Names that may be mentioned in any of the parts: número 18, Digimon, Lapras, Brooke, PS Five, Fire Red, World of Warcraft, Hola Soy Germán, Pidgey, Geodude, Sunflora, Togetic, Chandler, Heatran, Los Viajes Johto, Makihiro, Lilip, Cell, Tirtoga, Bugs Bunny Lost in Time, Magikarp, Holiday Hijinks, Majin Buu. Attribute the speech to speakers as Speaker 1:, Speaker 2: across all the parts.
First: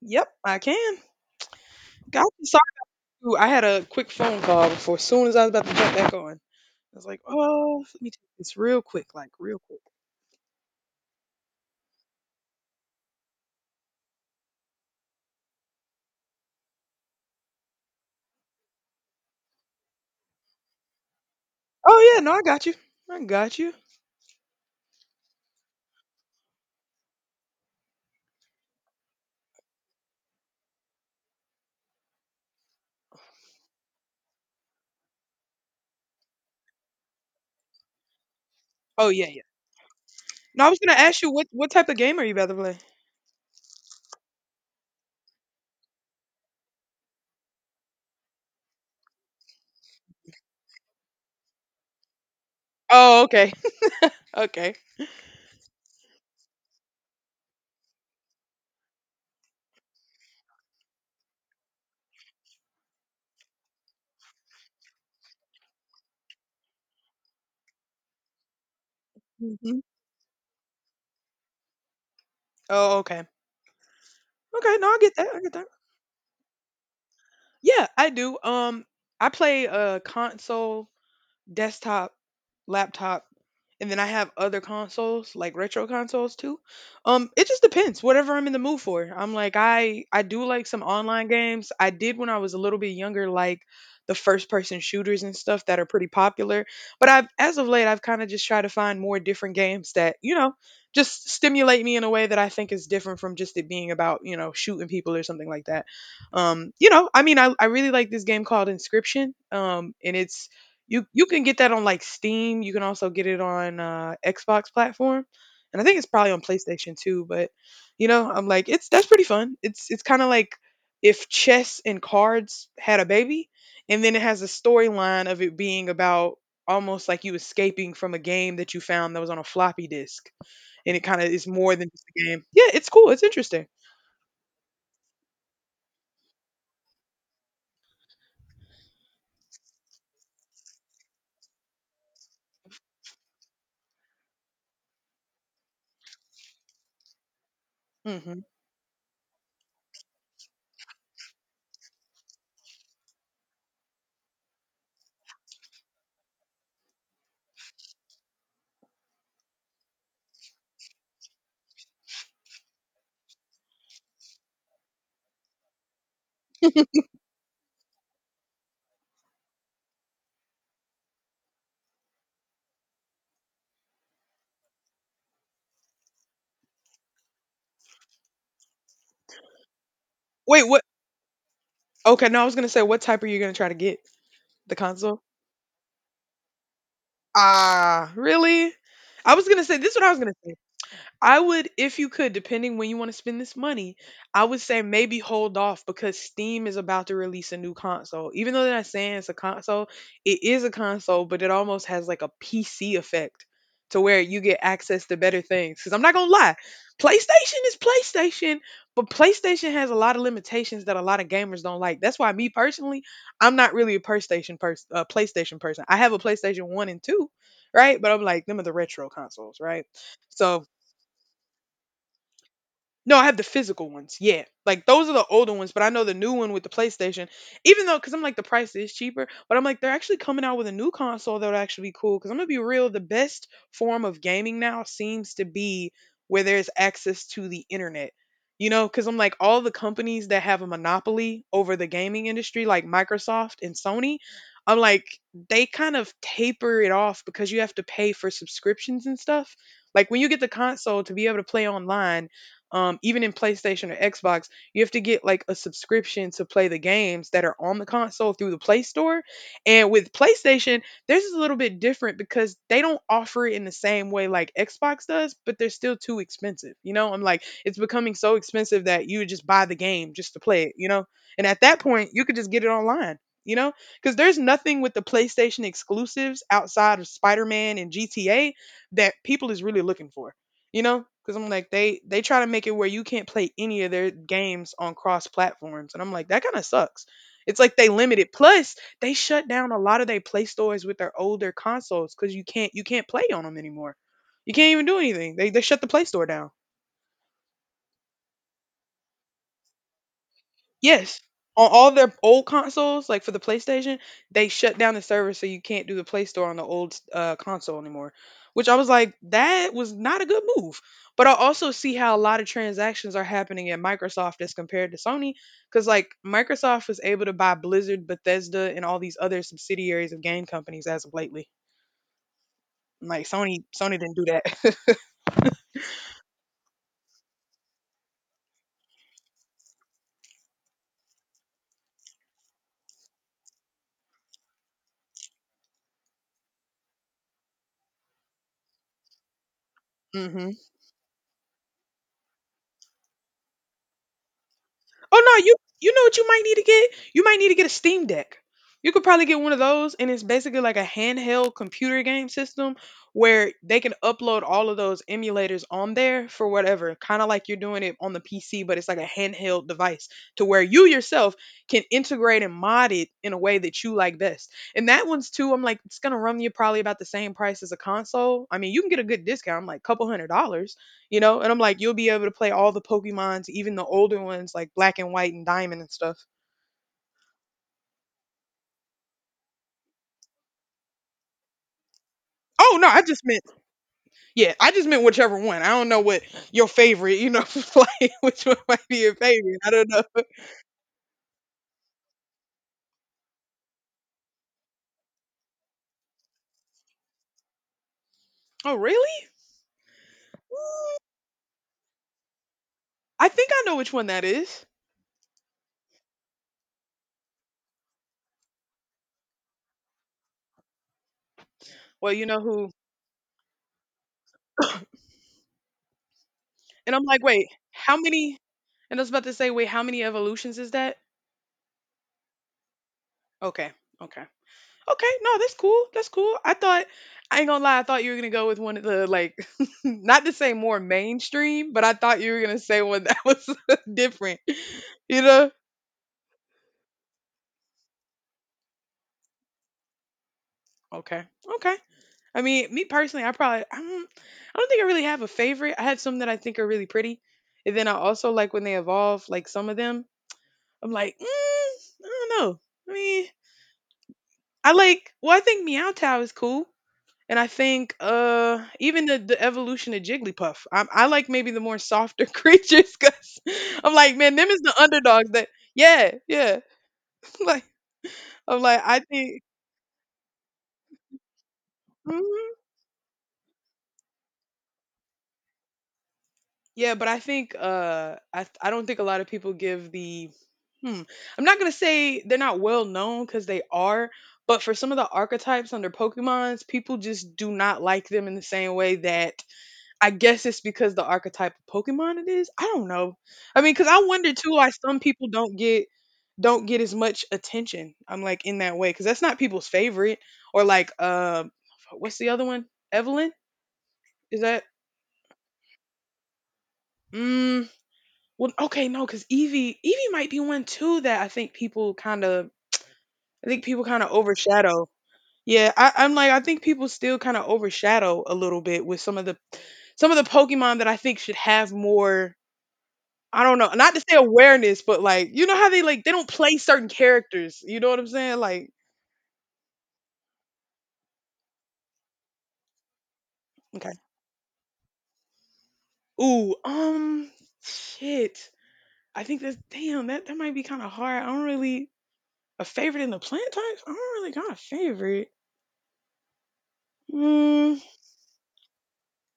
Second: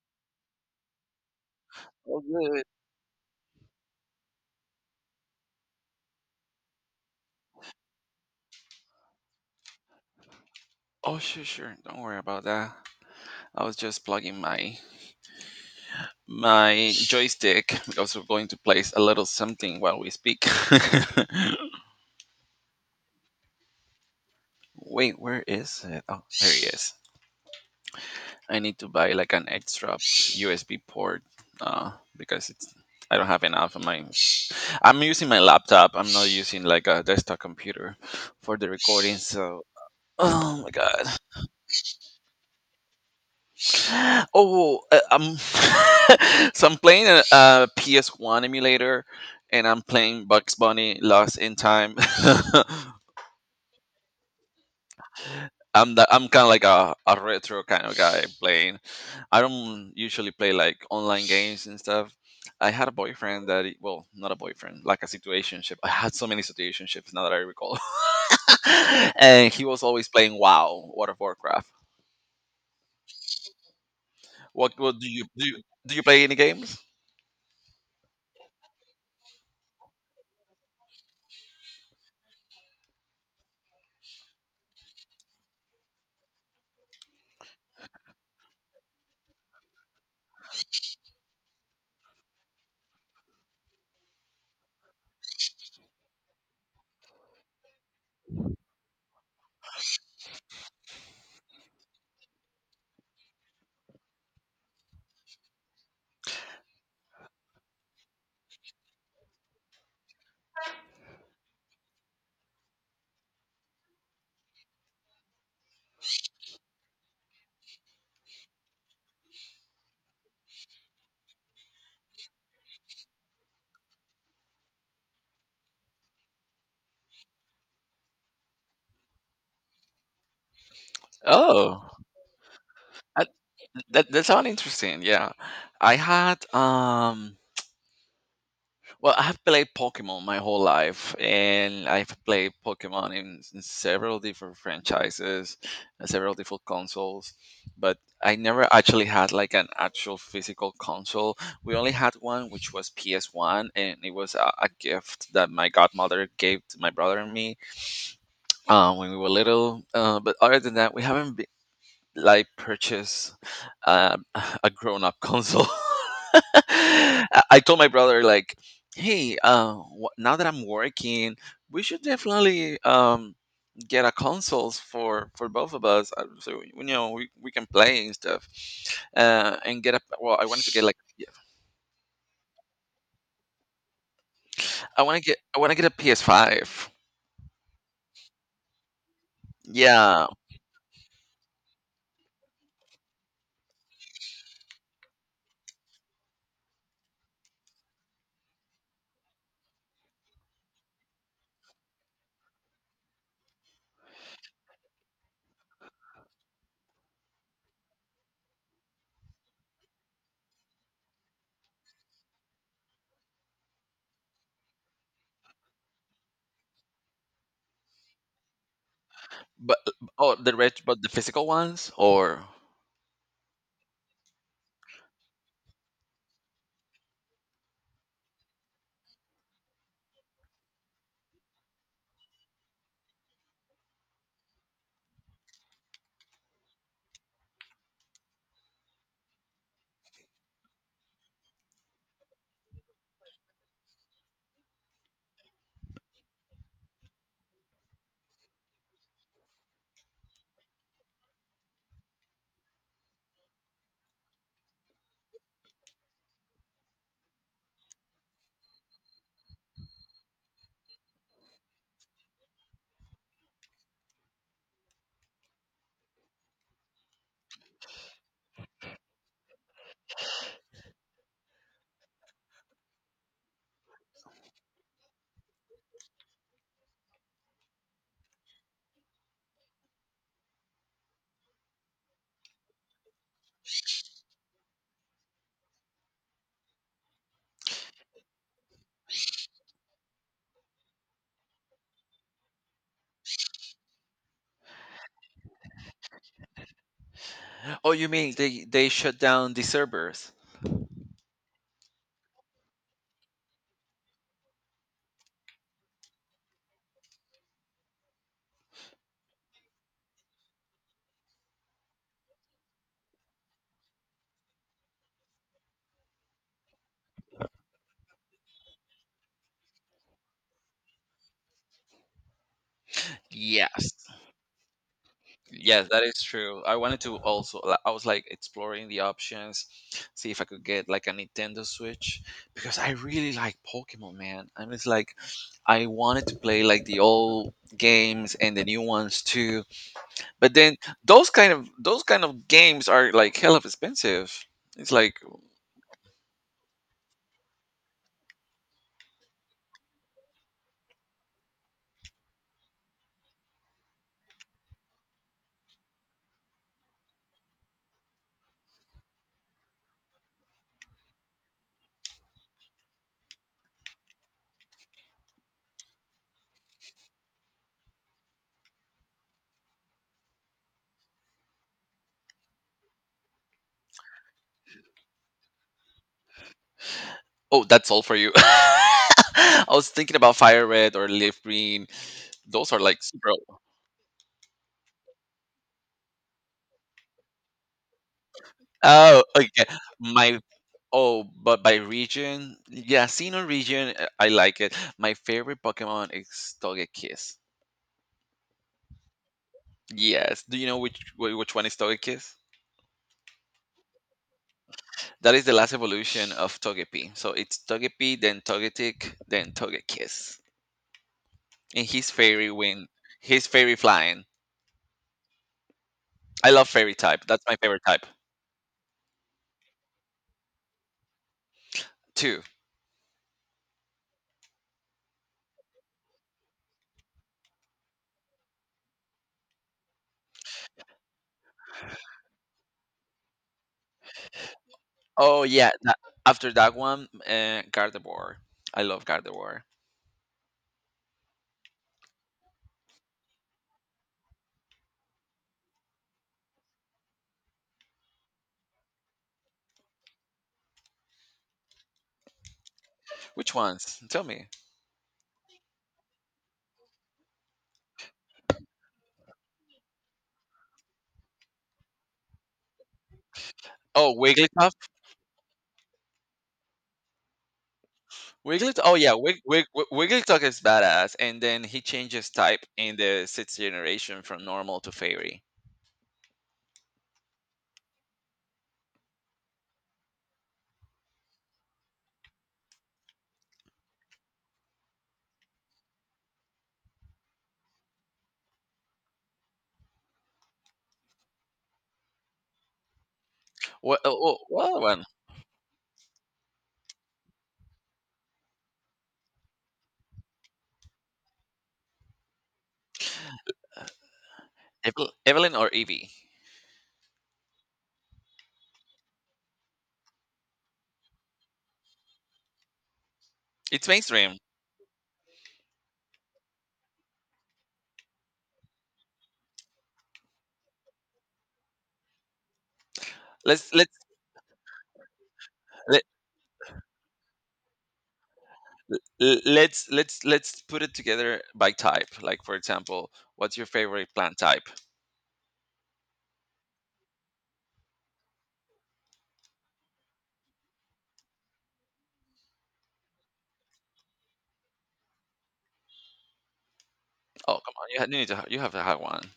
Speaker 1: Yep, I can.
Speaker 2: Oh,
Speaker 1: Got I
Speaker 2: good.
Speaker 1: sorry, ooh, I had a quick phone call before. As soon as I was about to jump back on, I was like, "Oh, let me take this real quick, like real quick."
Speaker 2: Oh, sure, sure. Don't worry about that. I was just plugging my joystick because we're going to place a little something while we speak.
Speaker 1: Oh yeah, no, I got you. I got you.
Speaker 2: Wait, where is it? Oh, there it is. I need to buy like an extra USB port uh, because it's I don't have enough of my. I'm using my laptop. I'm not using like a desktop computer for the
Speaker 1: Oh
Speaker 2: recording.
Speaker 1: yeah, yeah.
Speaker 2: So, oh
Speaker 1: No, I
Speaker 2: my
Speaker 1: was gonna
Speaker 2: god.
Speaker 1: ask you what type of game are you about to play?
Speaker 2: Oh, so I'm playing PS1 emulator, and I'm playing Bugs Bunny Lost in Time.
Speaker 1: Oh, okay, okay.
Speaker 2: I'm kind of like a retro kind of guy playing. I don't usually play like online games and stuff. I had a boyfriend that well, not a boyfriend, like a situationship. I had so many situationships now that I recall, and he
Speaker 1: Hmm.
Speaker 2: was always playing WoW, World of Warcraft.
Speaker 1: Oh, okay,
Speaker 2: What
Speaker 1: okay. No,
Speaker 2: what
Speaker 1: I
Speaker 2: do
Speaker 1: get
Speaker 2: you
Speaker 1: that. I
Speaker 2: do?
Speaker 1: get that.
Speaker 2: Do you play any games?
Speaker 1: Yeah, I do. I play a console desktop, laptop, and then I have other consoles like retro consoles too. It just depends. Whatever I'm in the mood for. I'm like I do like some online games. I did when I was a little bit younger, like the first person shooters and stuff that are pretty popular. But I've as of late I've kind of just tried to find more different games that just stimulate me in a way that I think is different from just it being about shooting people or something like that. I mean I really like this game called inscription. And it's you can get that on like Steam. You can also get it on Xbox platform, and I think it's probably on PlayStation too. But I'm like, it's that's pretty fun. It's kind of like if chess and cards had a baby, and then it has a storyline of it being about almost like you escaping from a game that you found that was on a floppy disk, and it kind of is more
Speaker 2: Oh,
Speaker 1: than just a game. Yeah, it's cool. It's
Speaker 2: I,
Speaker 1: interesting.
Speaker 2: that sounds interesting. Yeah, I had. Well, I have played Pokemon my whole life, and I've played Pokemon in several different franchises, and several different consoles. But I
Speaker 1: Hmm.
Speaker 2: never actually had like an actual physical console. We only had one, which was PS One, and it was a gift that my godmother gave to my brother and me when we were little. But other than that, we haven't like purchase uh, a grown up console. I told my brother like, hey, now that I'm working, we should definitely get a consoles for both of us, so we can play and stuff. And get a well, I wanted
Speaker 1: Wait,
Speaker 2: to
Speaker 1: what?
Speaker 2: get like
Speaker 1: Okay, no, I was gonna say, what type are you gonna try to get? The
Speaker 2: I
Speaker 1: console?
Speaker 2: want to get I want to get a PS Five.
Speaker 1: Ah, really? I was gonna say this is what I was
Speaker 2: Yeah,
Speaker 1: gonna say. I would, if you could, depending when you want to spend this money, I would say maybe hold off because Steam is about to release a new console. Even though they're not saying it's a console, it is a console, but it almost has like a PC effect to where you get access to better things. Because I'm not going to lie, PlayStation is PlayStation, but PlayStation has a lot of limitations that a lot of gamers don't like. That's why, me personally, I'm not really a PlayStation person. I have a PlayStation 1 and 2, right? But I'm like, them are the retro consoles,
Speaker 2: but
Speaker 1: right?
Speaker 2: oh, the
Speaker 1: So
Speaker 2: red, but the physical ones or
Speaker 1: no, I have the physical ones. Yeah. Like those are the older ones, but I know the new one with the PlayStation, even though, because I'm like, the price is cheaper, but I'm like, they're actually coming out with a new console that would actually be cool. Because I'm going to be real, the best form of gaming now seems to be where there's access to the internet. You know, because I'm like, all the companies that have a monopoly over the gaming industry, like Microsoft and Sony, I'm like, they kind of taper it off because you have to pay for subscriptions and stuff. Like when you get the console to be able to play online, even in PlayStation or Xbox, you have to get like a subscription to play the games that are on the console through the Play Store. And with PlayStation, this is a little bit different because they don't offer it in the same way like Xbox does, but they're still too expensive. You know, I'm like, it's becoming so expensive that you would just buy the game just to play it, you know? And at that point, you could just get it online. You know, because there's nothing with the PlayStation exclusives outside of Spider Man and GTA that people is really looking for. You know, because I'm like they try to make it where you can't play any of their games on cross platforms, and I'm like that kind of sucks. It's like they limit it. Plus, they shut down a lot of their play stores with their older consoles because you can't play on them anymore. You can't even do anything. They shut the play store down.
Speaker 2: oh, you mean they shut down the servers?
Speaker 1: Yes. On all their old consoles, like for the PlayStation, they shut down the server so you can't do the Play Store on the old console anymore. Which I was like, that was not a good move. But I also see how a lot of transactions are happening at Microsoft as compared to Sony. Because, like, Microsoft was able to buy Blizzard, Bethesda, and all these other subsidiaries of game companies as of lately. Like, Sony
Speaker 2: Yes.
Speaker 1: didn't do that.
Speaker 2: Yes, that is true. I wanted to also, I was like exploring the options, see if I could get like a Nintendo Switch because I really like Pokemon, man. I'm just like, I wanted to play like the old games and the new ones too.
Speaker 1: Hmm.
Speaker 2: But then those kind of games are like hell of expensive. It's like,
Speaker 1: Oh no, you know what you might need to get? You might need to get a Steam Deck. You could probably get one of those, and it's basically like a handheld computer game system where they can upload all of those emulators on there for whatever, kind of like you're doing it on the PC, but it's like a handheld device to where you yourself can integrate and mod it in a way that you like best. And that one's too, I'm like, it's gonna run you probably about the same price as a console. I mean, you can get a good discount, I'm like, couple $100, you know? And I'm like, you'll be able to play all the Pokemons, even the older ones like Black and White and Diamond and stuff.
Speaker 2: oh, that's all for you. I was thinking about Fire Red or Leaf Green. Those
Speaker 1: Oh
Speaker 2: are
Speaker 1: no,
Speaker 2: like
Speaker 1: I just
Speaker 2: super.
Speaker 1: meant yeah, I just meant whichever one. I don't know what your favorite, you know, like which one might be your
Speaker 2: Oh,
Speaker 1: favorite.
Speaker 2: okay.
Speaker 1: I don't know.
Speaker 2: My Oh, but by region, yeah, Sinnoh region, I like it. My favorite Pokemon is Togekiss.
Speaker 1: Oh really?
Speaker 2: Yes, do you know which one is Togekiss?
Speaker 1: I think I know which one that is.
Speaker 2: That is the last evolution of Togepi. So it's Togepi, then Togetic, then Togekiss. And he's
Speaker 1: Well, you know
Speaker 2: fairy
Speaker 1: who.
Speaker 2: wind, he's fairy flying. I love fairy
Speaker 1: And I'm
Speaker 2: type.
Speaker 1: like,
Speaker 2: That's
Speaker 1: wait,
Speaker 2: my favorite
Speaker 1: how
Speaker 2: type.
Speaker 1: many? And I was about to say, wait, how many evolutions is that?
Speaker 2: Two.
Speaker 1: Okay, okay. Okay, no, that's cool. That's cool. I ain't gonna lie, I thought you were gonna go with one of the, like, not to say more mainstream, but I thought you were gonna say one that was different. You
Speaker 2: Oh
Speaker 1: know?
Speaker 2: yeah, after that one, Gardevoir. I love Gardevoir.
Speaker 1: Okay. Okay. I mean, me personally, I don't think I really have a favorite. I have some that I think are really pretty, and then I also like when they evolve. Like some of them, I'm like, I don't know. I mean,
Speaker 2: Which ones? Tell me.
Speaker 1: I like. Well, I think Meow Tao is cool. And I think, even the evolution of Jigglypuff, I like maybe the more softer creatures because I'm
Speaker 2: Oh,
Speaker 1: like, man, them is
Speaker 2: Wigglytuff.
Speaker 1: the underdogs that, yeah, yeah. Like, I'm
Speaker 2: Wigglytuff.
Speaker 1: like,
Speaker 2: Oh
Speaker 1: I
Speaker 2: yeah,
Speaker 1: think,
Speaker 2: Wigglytuff is badass, and then he changes
Speaker 1: mhm.
Speaker 2: type in the sixth generation from normal to fairy.
Speaker 1: Yeah, but I think, I don't think a lot of people give the, hmm, I'm not going to say they're not well known because they are, but for some of the archetypes under Pokemons, people just do not like them in the same way that I guess it's because the archetype of Pokemon it is. I don't know. I mean, because I wonder
Speaker 2: Oh,
Speaker 1: too why
Speaker 2: what
Speaker 1: some
Speaker 2: one?
Speaker 1: people don't get as much attention. I'm like in that way because that's not people's favorite or like, what's the other one? Evelyn, is that?
Speaker 2: Evelyn or Evie?
Speaker 1: Mm, well, okay, no, because Evie might be one too that I think people kind of I think people
Speaker 2: It's
Speaker 1: kind of
Speaker 2: mainstream.
Speaker 1: overshadow. Yeah, I'm like I think people still kind of overshadow a little bit with some of the Pokemon that I think should have more. I don't know, not
Speaker 2: Let's
Speaker 1: to say awareness, but, like, you know how they,
Speaker 2: let,
Speaker 1: like, they don't play certain characters, you know what I'm saying? Like,
Speaker 2: let's put it together by type. Like for example, what's your
Speaker 1: okay.
Speaker 2: favorite plant type?
Speaker 1: Ooh, shit. I think that's, damn, that might be kinda hard. I don't really, a favorite in the plant types? I don't really got a favorite.
Speaker 2: Oh come
Speaker 1: Mm,
Speaker 2: on, you, ha- you need to ha- you have to have one.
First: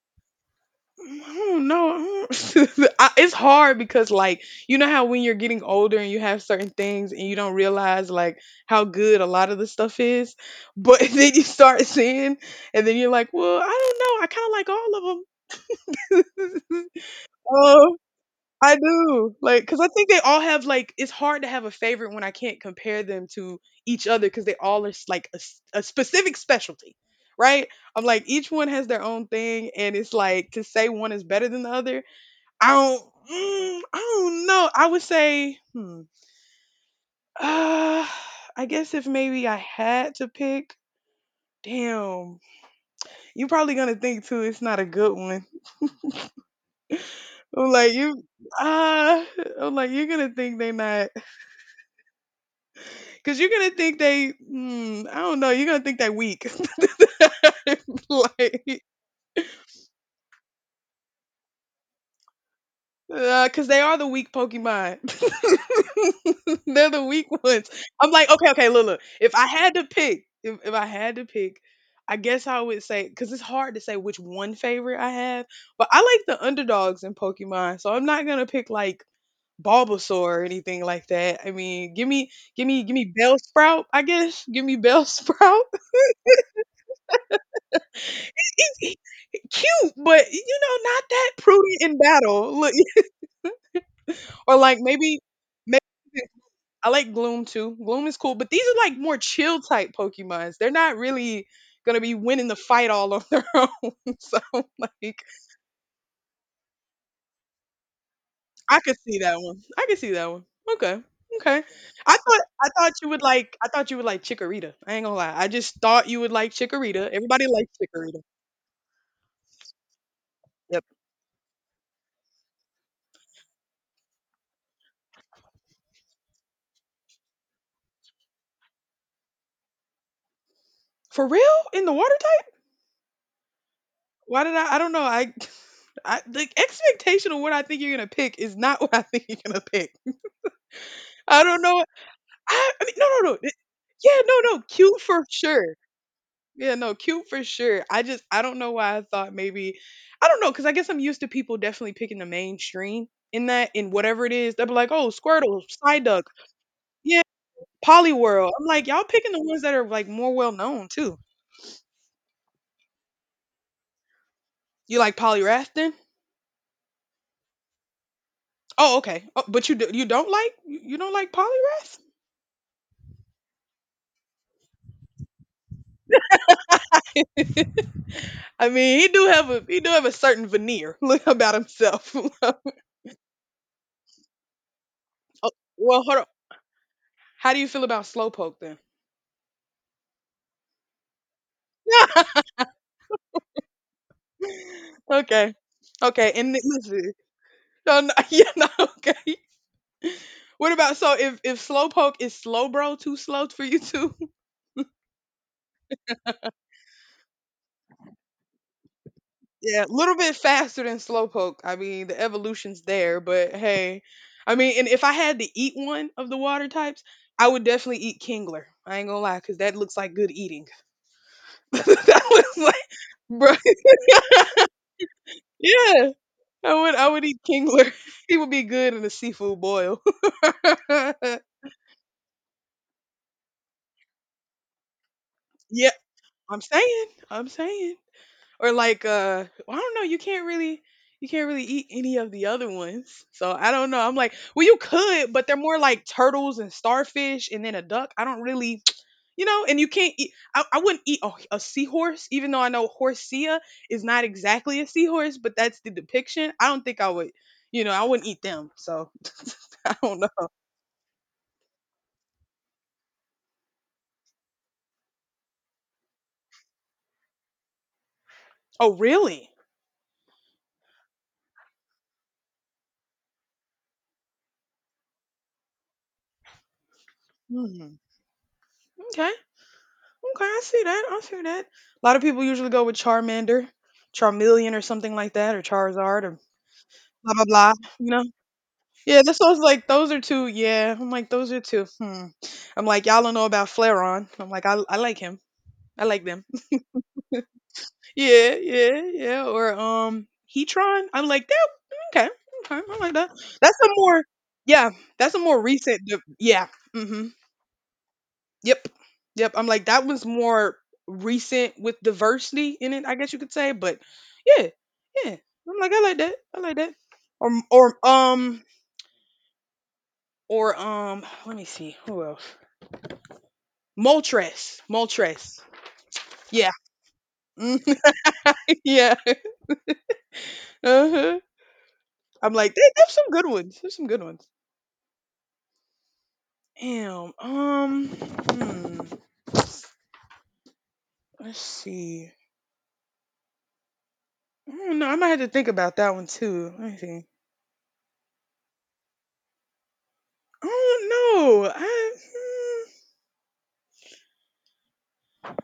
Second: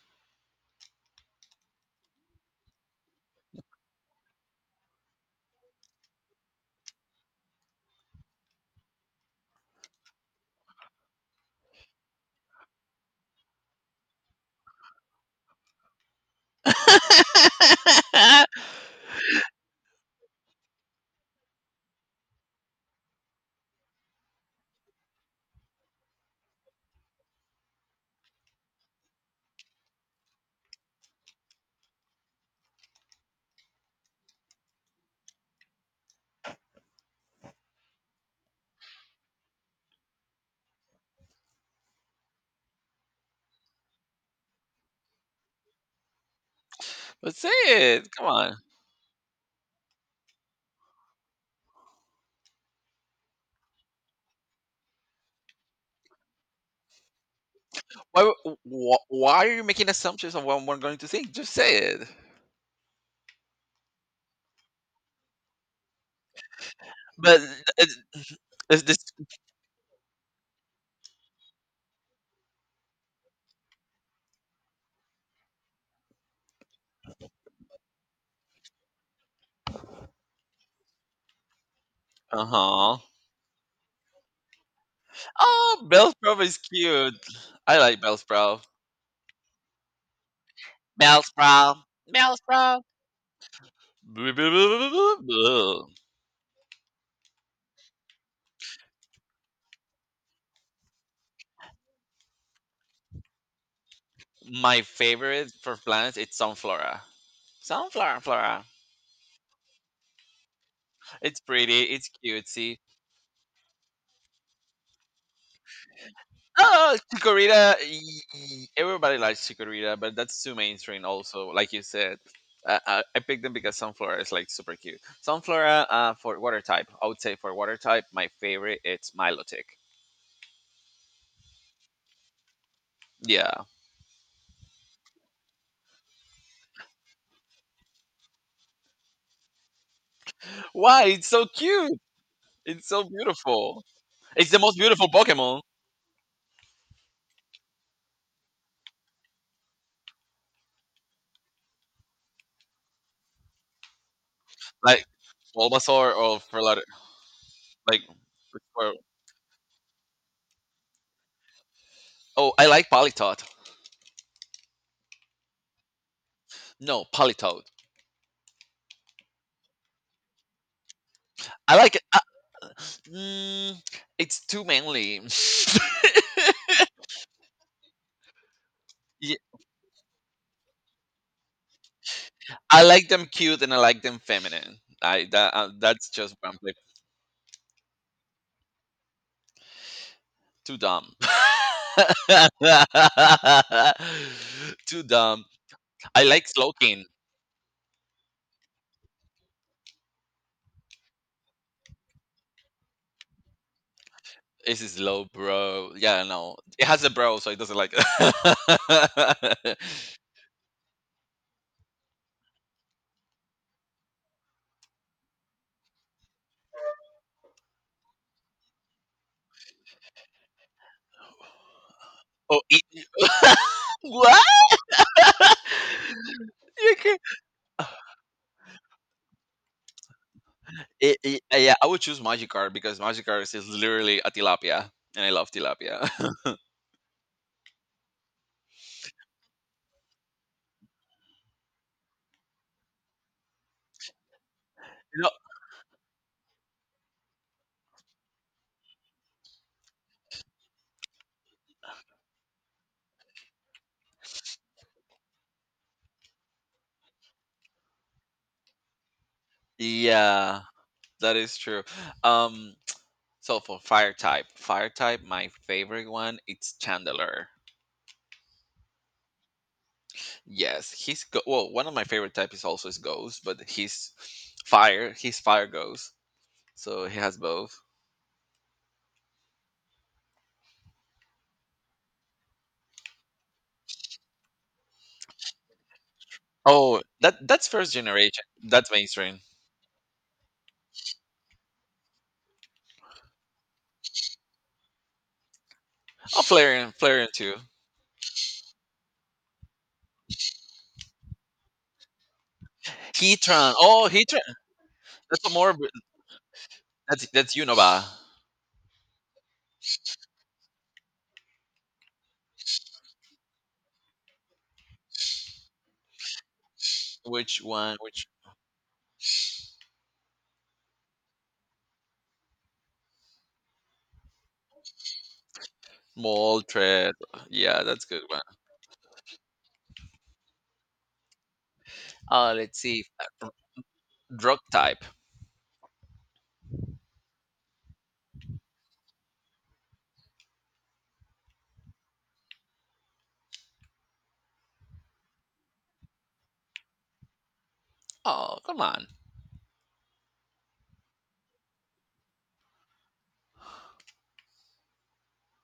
Speaker 1: I don't know. I don't I it's hard because, like, you know how when you're getting older and you have certain things and you don't realize, like, how good a lot of the stuff is, but then you start seeing, and then you're like, "Well, I don't know, I kinda like all of them." Oh, I do. Like, cause I think they all have, like it's hard to have a favorite when I can't compare them to each other. Cause they all are s like a s a specific specialty, right? I'm like, each one has their own thing, and it's like to say one is better than the other, I don't I don't know. I would say, uh, I guess if maybe I had to pick, damn, you're probably gonna think too it's not a good one.
Speaker 2: Let's say
Speaker 1: I'm like,
Speaker 2: it.
Speaker 1: you
Speaker 2: Come on.
Speaker 1: ah, I'm like, you're gonna think they're not. Cause you're gonna think they, I don't know, you're gonna think they weak,
Speaker 2: Why
Speaker 1: like,
Speaker 2: why are you making assumptions on what we're going to think? Just say it.
Speaker 1: cause they are the weak Pokemon. They're the weak
Speaker 2: But
Speaker 1: ones.
Speaker 2: uh,
Speaker 1: I'm like, okay, okay,
Speaker 2: is
Speaker 1: look,
Speaker 2: this?
Speaker 1: look. If I had to pick, if I had to pick, I guess I would say, cause it's hard to say which one favorite I have, but I like the underdogs in Pokemon, so I'm not gonna pick like Bulbasaur or anything like that. I mean, give me,
Speaker 2: Uh
Speaker 1: give me, give
Speaker 2: huh.
Speaker 1: me Bellsprout, I guess. Give me Bellsprout.
Speaker 2: Oh, Bellsprout is cute. I like Bellsprout.
Speaker 1: Cute, but you know, not that prudy
Speaker 2: Bellsprout.
Speaker 1: in battle. Look,
Speaker 2: Bellsprout. Boo, boo, boo,
Speaker 1: or like
Speaker 2: boo, boo,
Speaker 1: maybe
Speaker 2: boo, boo.
Speaker 1: I like Gloom too. Gloom is cool, but these are like more chill type Pokemons. They're not really gonna be winning the fight all on their own. So
Speaker 2: My
Speaker 1: like,
Speaker 2: favorite for plants it's sunflora. Sunflower, flora.
Speaker 1: I could see that one. I could see that one. Okay.
Speaker 2: It's
Speaker 1: Okay.
Speaker 2: pretty. It's
Speaker 1: I thought I
Speaker 2: cutesy.
Speaker 1: thought you would like, I thought you would like Chikorita. I ain't gonna lie. I just thought you would like
Speaker 2: Oh,
Speaker 1: Chikorita. Everybody likes
Speaker 2: Chikorita.
Speaker 1: Chikorita.
Speaker 2: Everybody likes Chikorita, but that's too
Speaker 1: Yep.
Speaker 2: mainstream. Also, like you said, I picked them because sunflora is like super cute. Sunflora for water type. I would say for water type, my favorite it's Milotic.
Speaker 1: For real? In the water type?
Speaker 2: Yeah.
Speaker 1: Why did I? I don't know. I, the expectation of what I think you're gonna pick is not what I think you're gonna pick.
Speaker 2: Why? It's
Speaker 1: I
Speaker 2: so
Speaker 1: don't know.
Speaker 2: cute.
Speaker 1: I
Speaker 2: It's
Speaker 1: mean,
Speaker 2: so
Speaker 1: no, no, no. Th-
Speaker 2: beautiful.
Speaker 1: yeah, no,
Speaker 2: It's the
Speaker 1: no.
Speaker 2: most
Speaker 1: Cute
Speaker 2: beautiful
Speaker 1: for
Speaker 2: Pokemon.
Speaker 1: sure. Yeah, no, cute for sure. I just, I don't know why I thought maybe, I don't know, because I guess I'm used to people definitely picking the mainstream in that, in whatever it is. They'll be like,
Speaker 2: Like
Speaker 1: oh, Squirtle,
Speaker 2: Bulbasaur
Speaker 1: Psyduck,
Speaker 2: or Feraligatr.
Speaker 1: yeah,
Speaker 2: Like
Speaker 1: Poliwhirl. I'm like,
Speaker 2: or-
Speaker 1: y'all picking the ones that are like more well known too.
Speaker 2: oh, I like Politoed.
Speaker 1: You like Poliwrath then?
Speaker 2: No, Politoed.
Speaker 1: Oh, okay. Oh, but you do, you don't like, you don't like
Speaker 2: I like
Speaker 1: Poliwrath.
Speaker 2: it. Mm, it's too manly.
Speaker 1: I mean, he do
Speaker 2: Ye-
Speaker 1: have a he do have a certain veneer look about himself.
Speaker 2: I like them cute and I like them feminine. I
Speaker 1: Oh,
Speaker 2: that
Speaker 1: well,
Speaker 2: That's
Speaker 1: hold on.
Speaker 2: just what I'm like,
Speaker 1: How do you feel about slowpoke then?
Speaker 2: too dumb. Too dumb.
Speaker 1: Okay,
Speaker 2: I
Speaker 1: okay,
Speaker 2: like
Speaker 1: and then,
Speaker 2: Slowking.
Speaker 1: listen, no, no, yeah, no, okay. What about, so if slowpoke is slow, bro, too slow for you too?
Speaker 2: This is low bro. Yeah, no, it has a bro, so it doesn't like. It.
Speaker 1: Yeah, a little bit faster than slowpoke. I mean, the evolution's there, but hey, I mean, and if I had to eat one of the water types, I would definitely eat Kingler. I ain't gonna lie, cause that looks like good eating. That looks
Speaker 2: Oh, it
Speaker 1: like, bro,
Speaker 2: what?
Speaker 1: yeah. I would
Speaker 2: You
Speaker 1: I
Speaker 2: can
Speaker 1: would eat Kingler. He would be good in a seafood boil.
Speaker 2: it, it, Yeah, I would choose Magikarp because Magikarp is literally a tilapia, and I love
Speaker 1: Yeah,
Speaker 2: tilapia.
Speaker 1: I'm saying. I'm saying. Or like well, I don't know, you can't really, you can't really eat any of the other ones. So I don't know. I'm like, well you
Speaker 2: No,
Speaker 1: could, but they're more like turtles and starfish and then a duck. I don't really you know, and you can't eat, I wouldn't eat a seahorse, even though I know horsea is not exactly a seahorse, but that's the depiction. I don't think I would, you know, I wouldn't eat them. So I don't know.
Speaker 2: yeah, that is true. Um, so for fire type, my favorite one, it's Chandler.
Speaker 1: Oh really?
Speaker 2: Yes, well, one of my favorite type is also his ghost, but he's fire. He's fire ghost, so he has both.
Speaker 1: Hmm. Okay. Okay, I see that. I see that. A lot of people usually go with Charmander, Charmeleon or something like that, or Charizard or
Speaker 2: Oh,
Speaker 1: blah blah
Speaker 2: that's
Speaker 1: blah.
Speaker 2: first
Speaker 1: You know?
Speaker 2: generation. That's
Speaker 1: Yeah, this
Speaker 2: mainstream.
Speaker 1: was like those are two, yeah. I'm like, those are two. Hmm. I'm like, y'all don't know about Flareon. I'm like, I like him. I like
Speaker 2: Oh,
Speaker 1: them.
Speaker 2: Flareon, Flareon too.
Speaker 1: Yeah, yeah, yeah. Or Heatran. I'm like, that, okay, okay, I like that.
Speaker 2: Heatran.
Speaker 1: That's a
Speaker 2: Oh,
Speaker 1: more,
Speaker 2: Heatran.
Speaker 1: yeah, that's a
Speaker 2: That's a
Speaker 1: more
Speaker 2: more.
Speaker 1: recent de-, yeah.
Speaker 2: That's
Speaker 1: Hmm.
Speaker 2: that's Unova.
Speaker 1: Yep. Yep. I'm like, that was more recent with diversity in it, I guess you could say. But yeah, yeah. I'm like, I like that. I like that. Or
Speaker 2: Which one?
Speaker 1: or
Speaker 2: Which
Speaker 1: um, or let me see. Who else? Moltres. Moltres. Yeah.
Speaker 2: Moltres?
Speaker 1: Mhm,
Speaker 2: Yeah, that's good one.
Speaker 1: yeah. Uh-huh. I'm like,
Speaker 2: Let's
Speaker 1: they
Speaker 2: see.
Speaker 1: have some good
Speaker 2: Uh,
Speaker 1: ones. There's some good ones.
Speaker 2: Drug type.
Speaker 1: Damn. Um hmm. Let's see. I don't know. I might have to think about that one too. Let me see.
Speaker 2: Oh, come on.
Speaker 1: I don't know. I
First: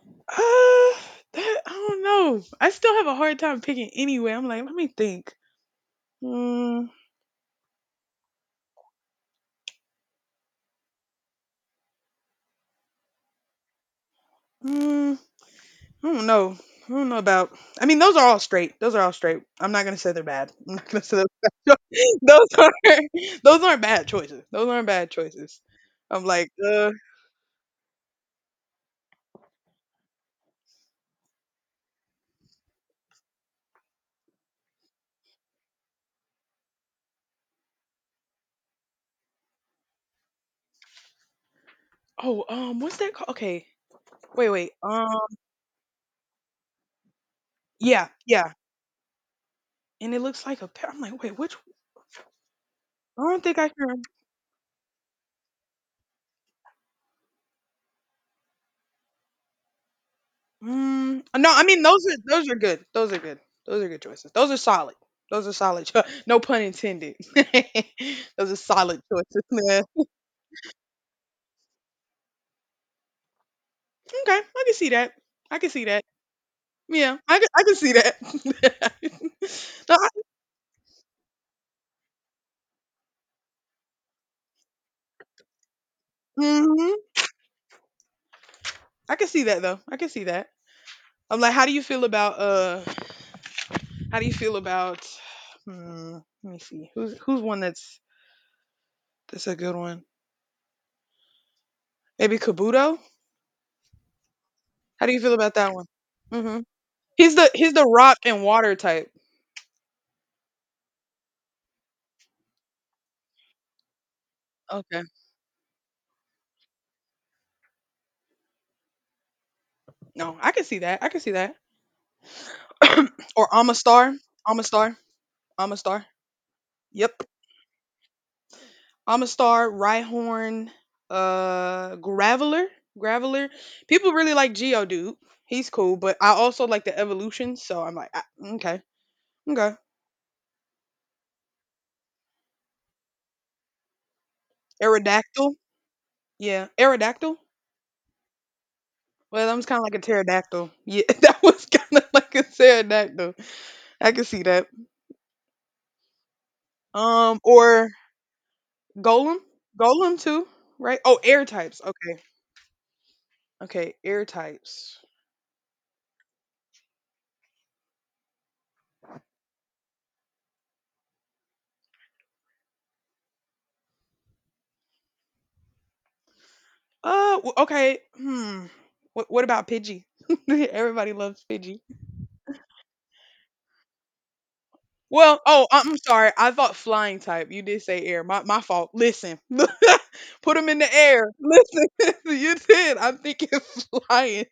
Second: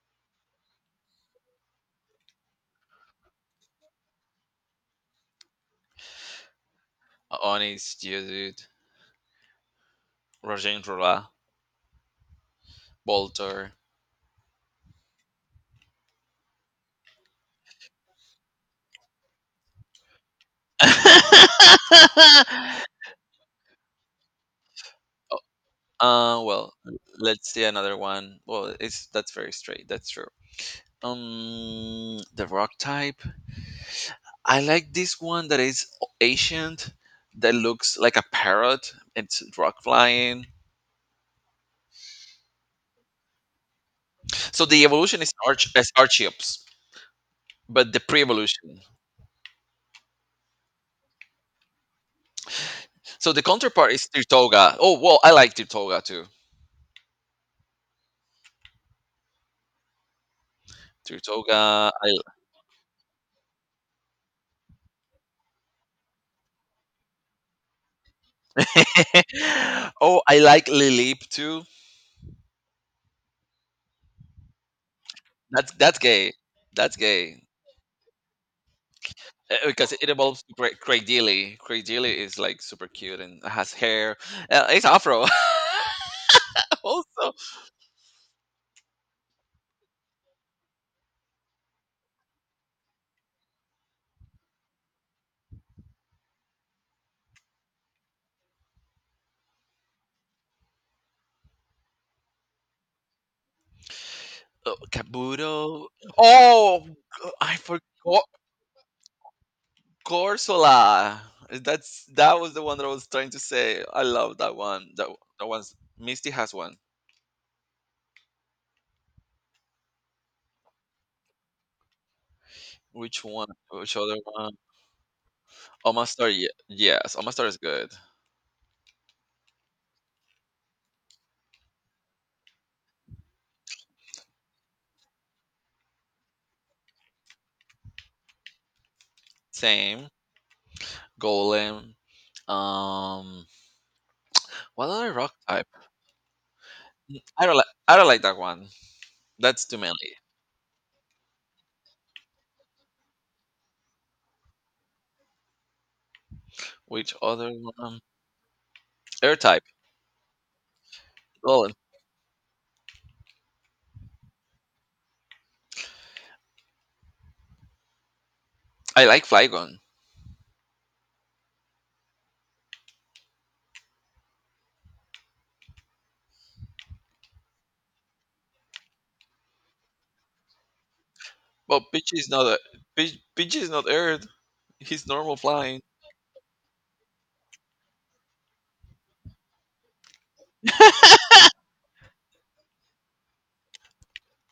Speaker 1: Uh, that, I don't know. I still have a hard time picking anyway. I'm like, let me think. Mm,
Speaker 2: Onis, Geodude, Rajendrula, Bolter.
Speaker 1: mm, I don't know. I don't know about. I mean, those are all straight. Those are all straight. I'm not gonna say they're bad. I'm not gonna say those. Those are,
Speaker 2: uh,
Speaker 1: those aren't bad choices. Those aren't bad choices. I'm like,
Speaker 2: well, let's see another one. Well, it's that's very straight. That's true. The rock type. I like this one that is ancient, that looks like a parrot. It's rock flying.
Speaker 1: oh, what's that called? Okay, wait,
Speaker 2: So
Speaker 1: wait,
Speaker 2: the
Speaker 1: um,
Speaker 2: evolution is arch as Archeops, but the
Speaker 1: yeah, yeah.
Speaker 2: pre-evolution.
Speaker 1: And it looks like a pa-, I'm like, wait, which? I
Speaker 2: So the
Speaker 1: don't think I
Speaker 2: counterpart
Speaker 1: can.
Speaker 2: is Tirtoga. Oh well, I like Tirtoga too.
Speaker 1: Mm, no, I mean
Speaker 2: Tirtoga.
Speaker 1: those are, those are good. Those are good. Those are good choices. Those are solid. Those are solid. Cho- no pun intended. Those are solid choices. Yeah.
Speaker 2: I... oh, I like Lilip too.
Speaker 1: Okay, I can see that. I can
Speaker 2: That's
Speaker 1: see
Speaker 2: that's
Speaker 1: that.
Speaker 2: gay. That's
Speaker 1: Yeah,
Speaker 2: gay.
Speaker 1: I can see that.
Speaker 2: Because
Speaker 1: No, I,
Speaker 2: it involves Craig Dealey. Craig Dealey is like super cute and has hair. It's Afro.
Speaker 1: hmm,
Speaker 2: Also,
Speaker 1: I can see that though. I can see that. I'm like, how do you feel about how do you feel about? Hmm, let me see. Who's one that's a good one? Maybe Kabuto. How do you feel about that
Speaker 2: Kabuto.
Speaker 1: one? Hmm.
Speaker 2: Oh,
Speaker 1: He's the,
Speaker 2: I
Speaker 1: he's the rock
Speaker 2: forgot
Speaker 1: and water type.
Speaker 2: Corsola. That was the one that I was trying to say. I love that one.
Speaker 1: Okay.
Speaker 2: That one's Misty has one.
Speaker 1: No, I can see that. I can see that.
Speaker 2: Which one?
Speaker 1: Or
Speaker 2: Which other
Speaker 1: Amistar.
Speaker 2: one?
Speaker 1: Amistar. Amistar.
Speaker 2: Omastar. Yes,
Speaker 1: Yep.
Speaker 2: Omastar is good.
Speaker 1: Amistar, Rhyhorn, Graveler. Graveler. People really like Geodude. He's cool, but I also like the evolution, so I'm like, I, okay. Okay.
Speaker 2: Same. Golem. Um, what other rock
Speaker 1: Aerodactyl.
Speaker 2: type?
Speaker 1: Yeah. Aerodactyl.
Speaker 2: I don't like that one.
Speaker 1: Well, that
Speaker 2: That's
Speaker 1: was
Speaker 2: too
Speaker 1: kind of
Speaker 2: many.
Speaker 1: like a pterodactyl. Yeah, that was kind of like a pterodactyl. I can see that.
Speaker 2: Which other
Speaker 1: Or
Speaker 2: one? Air
Speaker 1: Golem.
Speaker 2: type.
Speaker 1: Golem too, right? Oh, air
Speaker 2: Golem.
Speaker 1: types. Okay. Okay, air types.
Speaker 2: I like Flygon.
Speaker 1: W- okay. Hmm. What about Pidgey? Everybody loves Pidgey.
Speaker 2: But Pidgey is not Earth. He's normal
Speaker 1: Well, oh,
Speaker 2: flying.
Speaker 1: I- I'm sorry. I thought flying type. You did say air. My fault. Listen, put them in the air. Listen, you did. I'm thinking flying.